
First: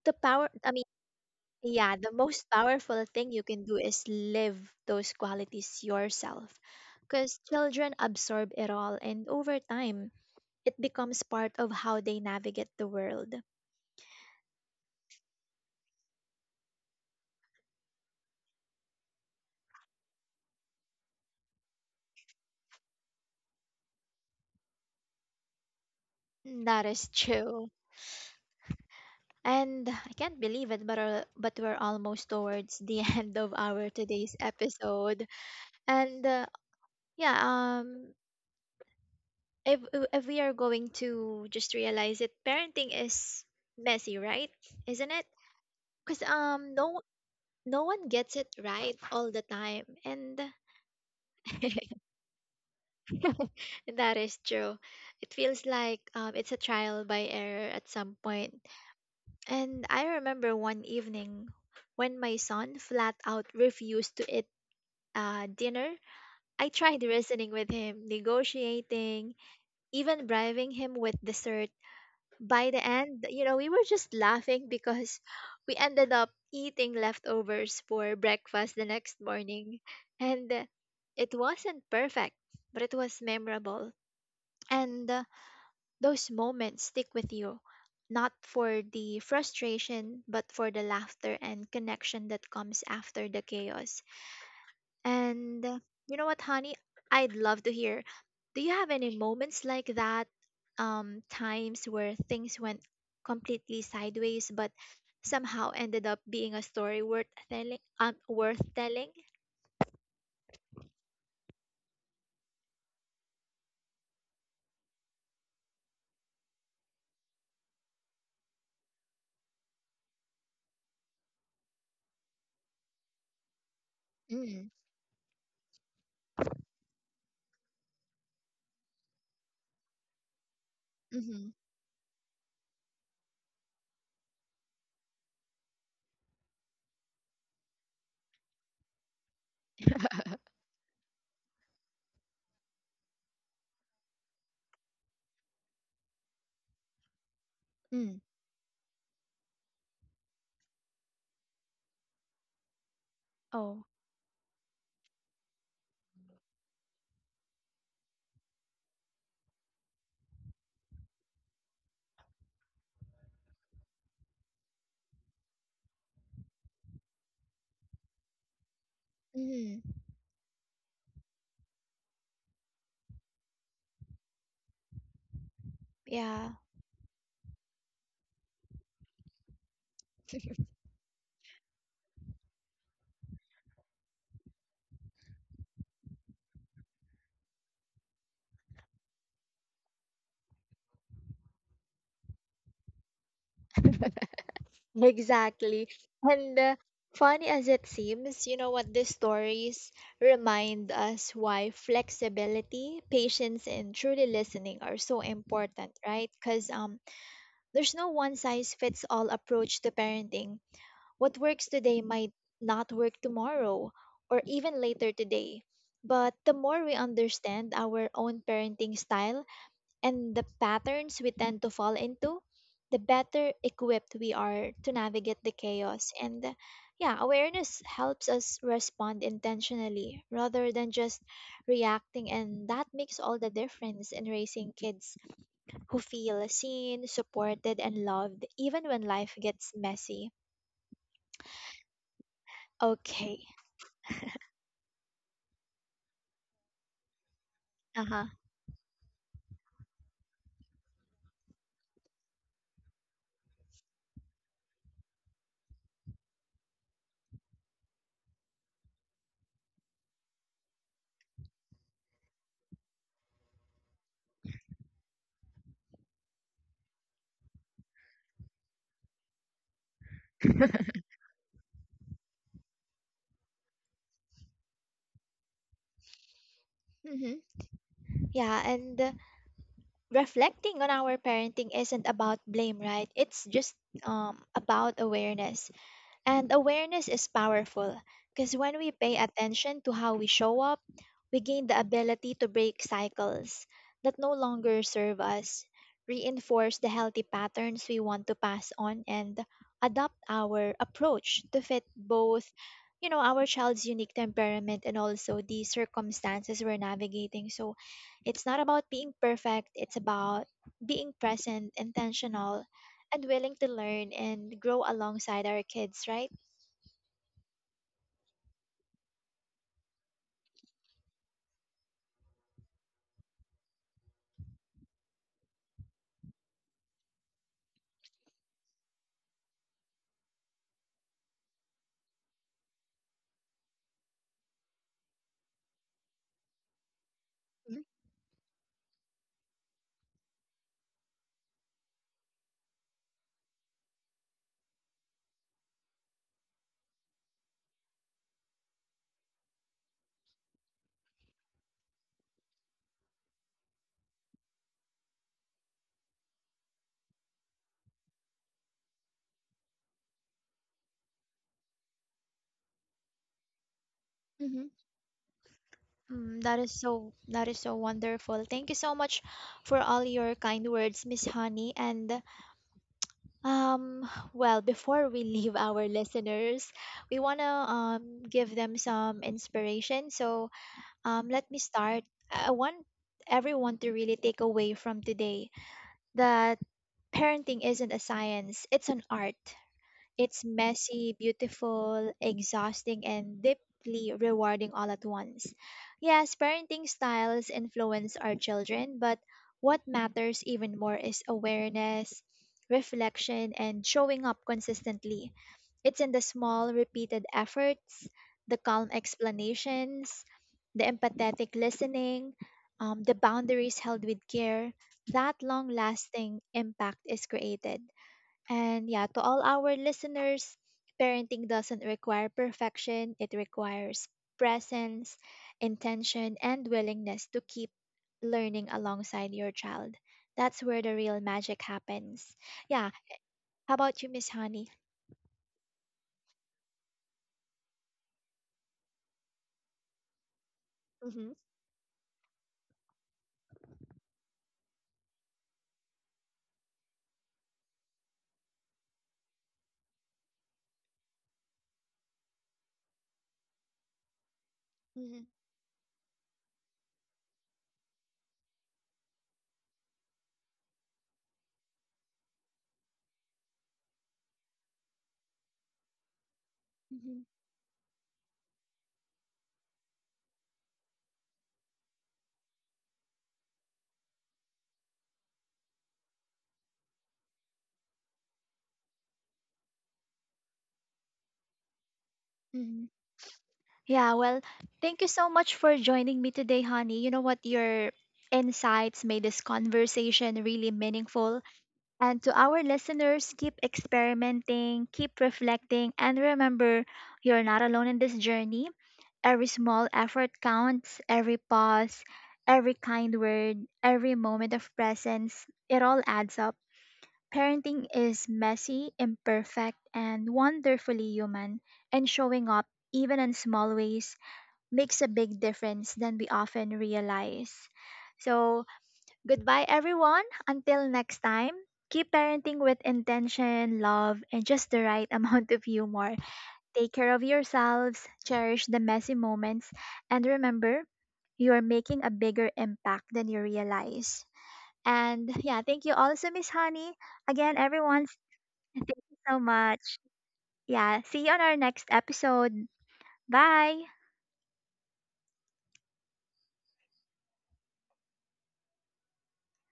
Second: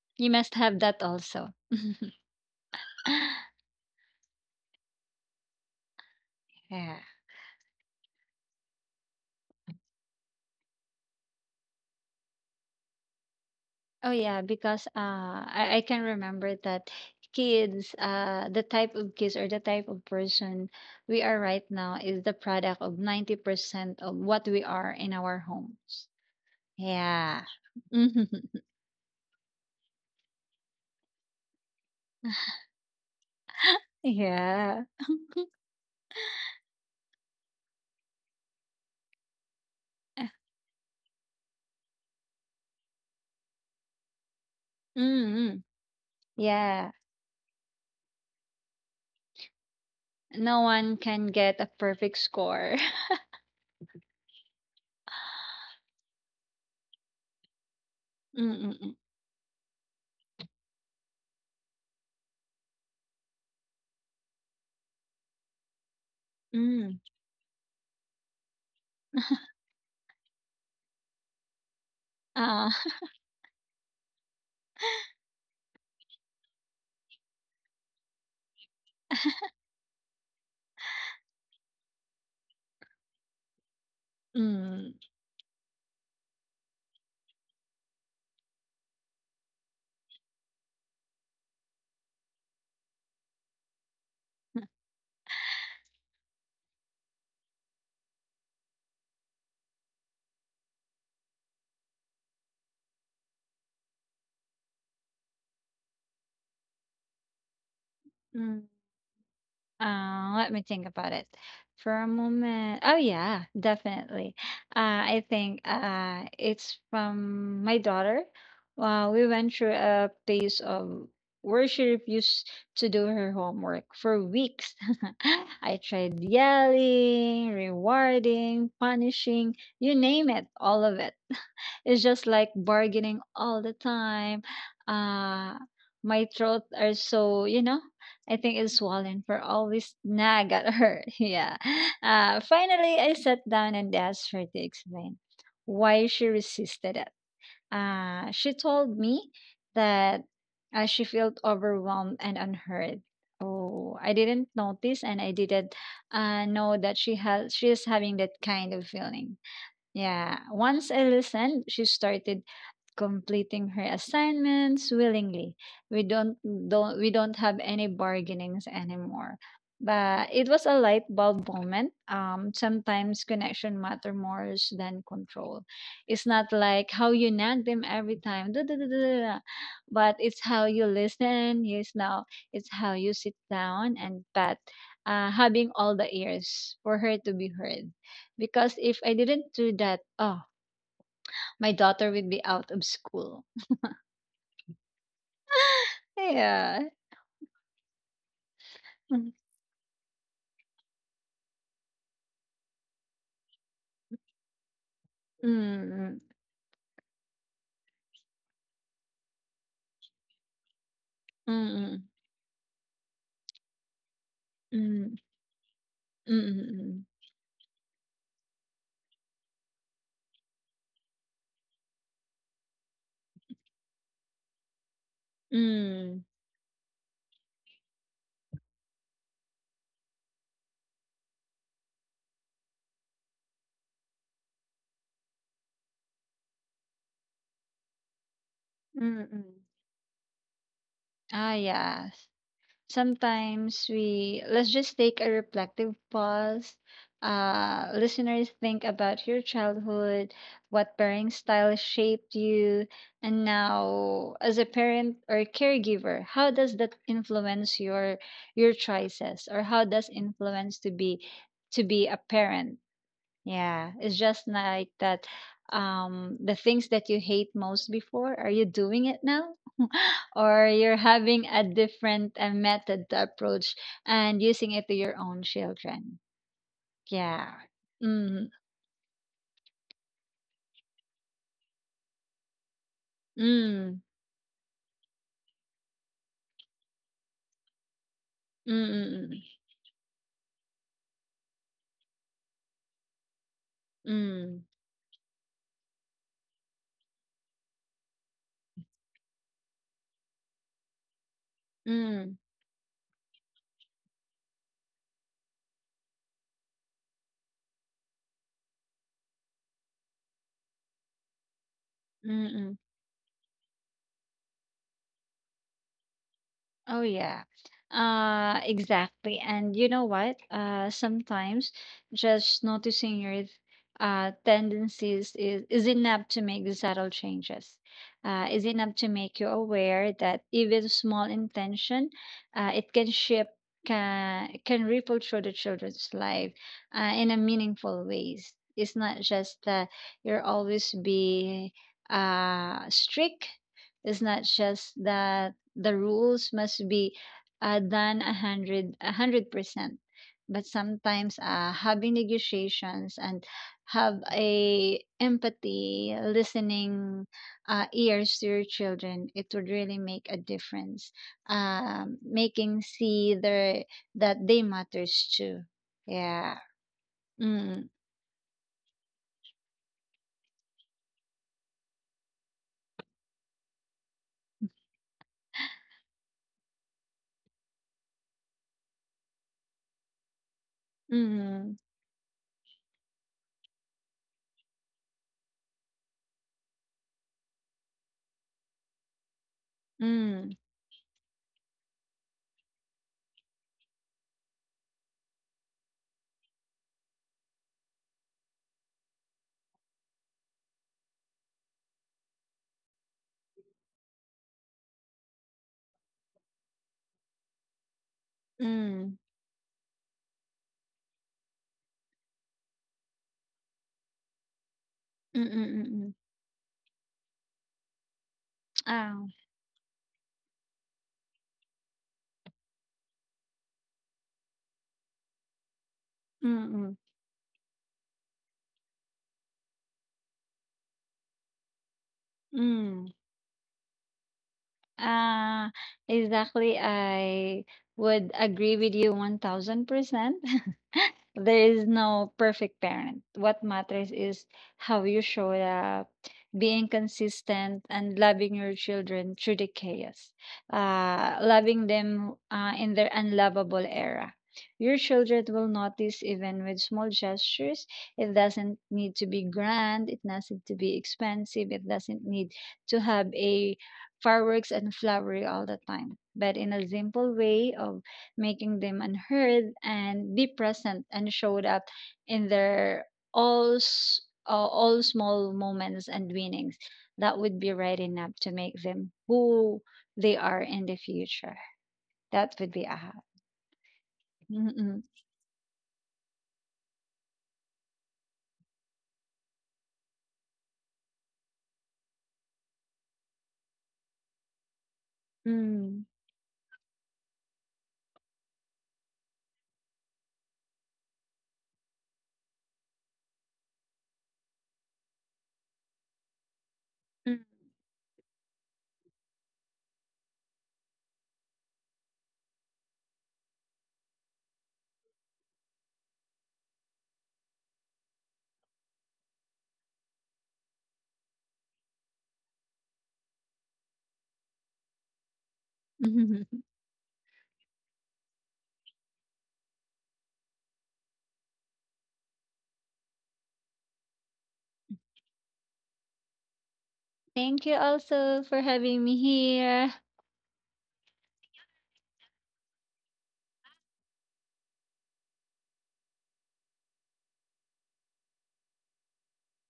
S1: the
S2: You
S1: power,
S2: must
S1: I
S2: have
S1: mean,
S2: that also.
S1: yeah, the most powerful thing you can do is live those qualities yourself.
S2: Yeah.
S1: Because children absorb it all, and over time, it becomes part of how they navigate the world.
S2: Oh, yeah, because I can remember that kids, the type of kids or the type of person we are right now is the product of 90% of what we are in our homes.
S1: That is
S2: Yeah.
S1: true.
S2: Mhm.
S1: And I can't believe it, but we're almost towards the end of our today's
S2: Yeah.
S1: episode. And uh, yeah, um, if we are going to just realize it, parenting is messy, right? Isn't it?
S2: Mm-hmm.
S1: Because
S2: Yeah.
S1: no one gets it right all the time, and
S2: No one can get a perfect score.
S1: that is true. It feels like it's a trial by error at some
S2: 嗯
S1: point.
S2: 嗯嗯
S1: And I remember one evening when my son flat out refused to dinner. I
S2: 嗯，
S1: tried reasoning with him, negotiating, even bribing him with dessert.
S2: 啊
S1: By the end, you know, we were just laughing because we ended up eating leftovers for breakfast the next morning. And It wasn't perfect, but it was memorable.
S2: 嗯，
S1: And Those moments stick with you, not for the frustration, but for the laughter and connection that comes after the chaos. And You know what, honey? I'd love to hear. Do you have any moments like that? Times where things went completely sideways, but somehow ended up being a story worth telling. Um, worth
S2: 嗯，
S1: telling.
S2: Let me think about it for a moment. Oh yeah, definitely. I think it's from my daughter. We went through a phase of where she refused to do her homework for
S1: Mm,
S2: weeks. I tried yelling, rewarding, punishing, you name it, all of it.
S1: mm-hmm,
S2: It's just like bargaining all the time. Uh, my throat are so. I think it's swollen for always nag at her. Yeah. Finally, I sat down and asked her to explain why she resisted it.
S1: mm,
S2: She told me that she felt overwhelmed and unheard.
S1: oh,
S2: Oh, I didn't notice, and I didn't know that, she is having that kind of feeling. Yeah. Once I listened, she started completing her assignments willingly. We don't we don't have any bargainings anymore.
S1: mm,
S2: But it was a light bulb moment. Sometimes connection matter more than control. It's not
S1: yeah.
S2: like how you nag them every time, duh, duh, duh, duh, duh, duh, but it's how you listen. Yes, now it's how you sit down and pat, having all the ears for her to be heard. Because if I didn't do that, oh, my daughter would be out of school.
S1: Exactly. And
S2: Yeah. Kaya
S1: Funny as it seems, you know what, these
S2: mm,
S1: stories remind us why flexibility, patience, and truly listening are so important,
S2: mm,
S1: right? Because there's no one size fits all approach to parenting. What works today
S2: mm,
S1: might not work tomorrow or even later
S2: mm,
S1: today. But
S2: mm,
S1: the more we
S2: mm.
S1: understand our own parenting style, and the patterns we tend to fall into, the better equipped we are to navigate the chaos.
S2: Mm,
S1: And Yeah, awareness helps us respond intentionally rather than just reacting, and that makes all the difference in raising kids who feel seen, supported, and loved, even when
S2: mm,
S1: life
S2: mm.
S1: gets messy.
S2: Ah, yes.
S1: Okay.
S2: Sometimes we, let's just take a reflective pause. Uh,
S1: Uh huh.
S2: listeners, think about your childhood, what parenting style shaped you, and now as a parent or caregiver, how does that influence your choices, or how does influence to be a parent? Yeah, it's just like that. The things that you hate most before, are you doing it now? Or you're having a different, method to approach and using it to your own children?
S1: Mm-hmm.
S2: Yeah. Mm,
S1: Yeah, and Reflecting on our parenting isn't about blame, right? It's just
S2: mm,
S1: about awareness. And awareness is powerful because
S2: mm,
S1: when we pay
S2: mm,
S1: attention to how we show up, we gain the ability to break cycles that no
S2: mm,
S1: longer serve us, reinforce the healthy patterns we want to pass on, and adapt our approach to fit
S2: mm,
S1: both, you know, our child's unique temperament and also the circumstances we're navigating. So it's not about being perfect, it's about being present,
S2: mm, mm,
S1: intentional,
S2: mm.
S1: and willing to learn and grow alongside our kids, right?
S2: Oh yeah. Exactly. And you know what? Sometimes just noticing your tendencies is enough to make the subtle changes. Is enough to make you aware that even small intention, it can shift. Can ripple through the children's life, in a
S1: Mhm.
S2: meaningful ways. It's not just that you're always be strict. It's not just that the rules must be done, 100%. But sometimes having negotiations, and have a empathy, listening ears to your children, it would really make a difference. Making see their that they
S1: Mm-hmm.
S2: matters too.
S1: Mm,
S2: Yeah.
S1: that is so
S2: Mm.
S1: wonderful. Thank you so much for all your kind words, Miss Honey. Before we leave our listeners, we want to give them some inspiration. So let me
S2: Mm.
S1: start. I want everyone to really take away from today that parenting isn't a science, it's an art. It's
S2: Mm.
S1: messy, beautiful, exhausting, and deeply rewarding all at once. Yes, parenting styles influence our children, but what matters even more is awareness, reflection, and showing up consistently. It's in the small, repeated efforts, the calm
S2: Mm.
S1: explanations, the empathetic listening, the boundaries held with care,
S2: Mm.
S1: that long
S2: Mm. Mm. Mm.
S1: lasting impact is created. And yeah, to
S2: Oh.
S1: all our listeners, parenting doesn't require perfection, it requires presence, intention, and
S2: Mm. Mm.
S1: willingness to keep learning alongside your child. That's where the real magic happens. Yeah,
S2: Mm.
S1: how about you, Miss Honey?
S2: Uh, exactly. I would agree with you 1000%.
S1: Mm-hmm,
S2: There is no perfect parent. What matters is how you show up, being consistent, and loving your children through the chaos, loving them in their unlovable era. Your
S1: mm-hmm,
S2: children will notice even with small gestures. It doesn't need to be grand, it doesn't to be expensive, it doesn't need to have a fireworks and flowery all the time. But in a
S1: mm-hmm,
S2: simple way of making them unheard and be present and showed up in their, all s- all small moments and winnings, that would be right enough to make them who they are in the future. That would be
S1: hmm.
S2: aha.
S1: Yeah, well, Thank
S2: Mm,
S1: you so much for joining me today, Honey. You know what? Your insights made this conversation really meaningful. And to our listeners, keep experimenting, keep reflecting,
S2: mm,
S1: and remember, you're not alone in this journey. Every small effort counts, every pause, every kind word, every moment of presence, it all adds up.
S2: mm.
S1: Parenting is messy, imperfect, and wonderfully human, and showing up even in small ways makes a big difference than we often realize. So, goodbye, everyone. Until next time, keep parenting with intention, love, and just the right amount of humor.
S2: Mm.
S1: Take care of yourselves, cherish the messy moments, and remember, you are making a bigger impact than you realize. And yeah, thank you also, Miss Honey. Again,
S2: Thank you
S1: everyone,
S2: also for
S1: thank
S2: having me
S1: you so
S2: here.
S1: much. Yeah, see you on our next episode. Bye.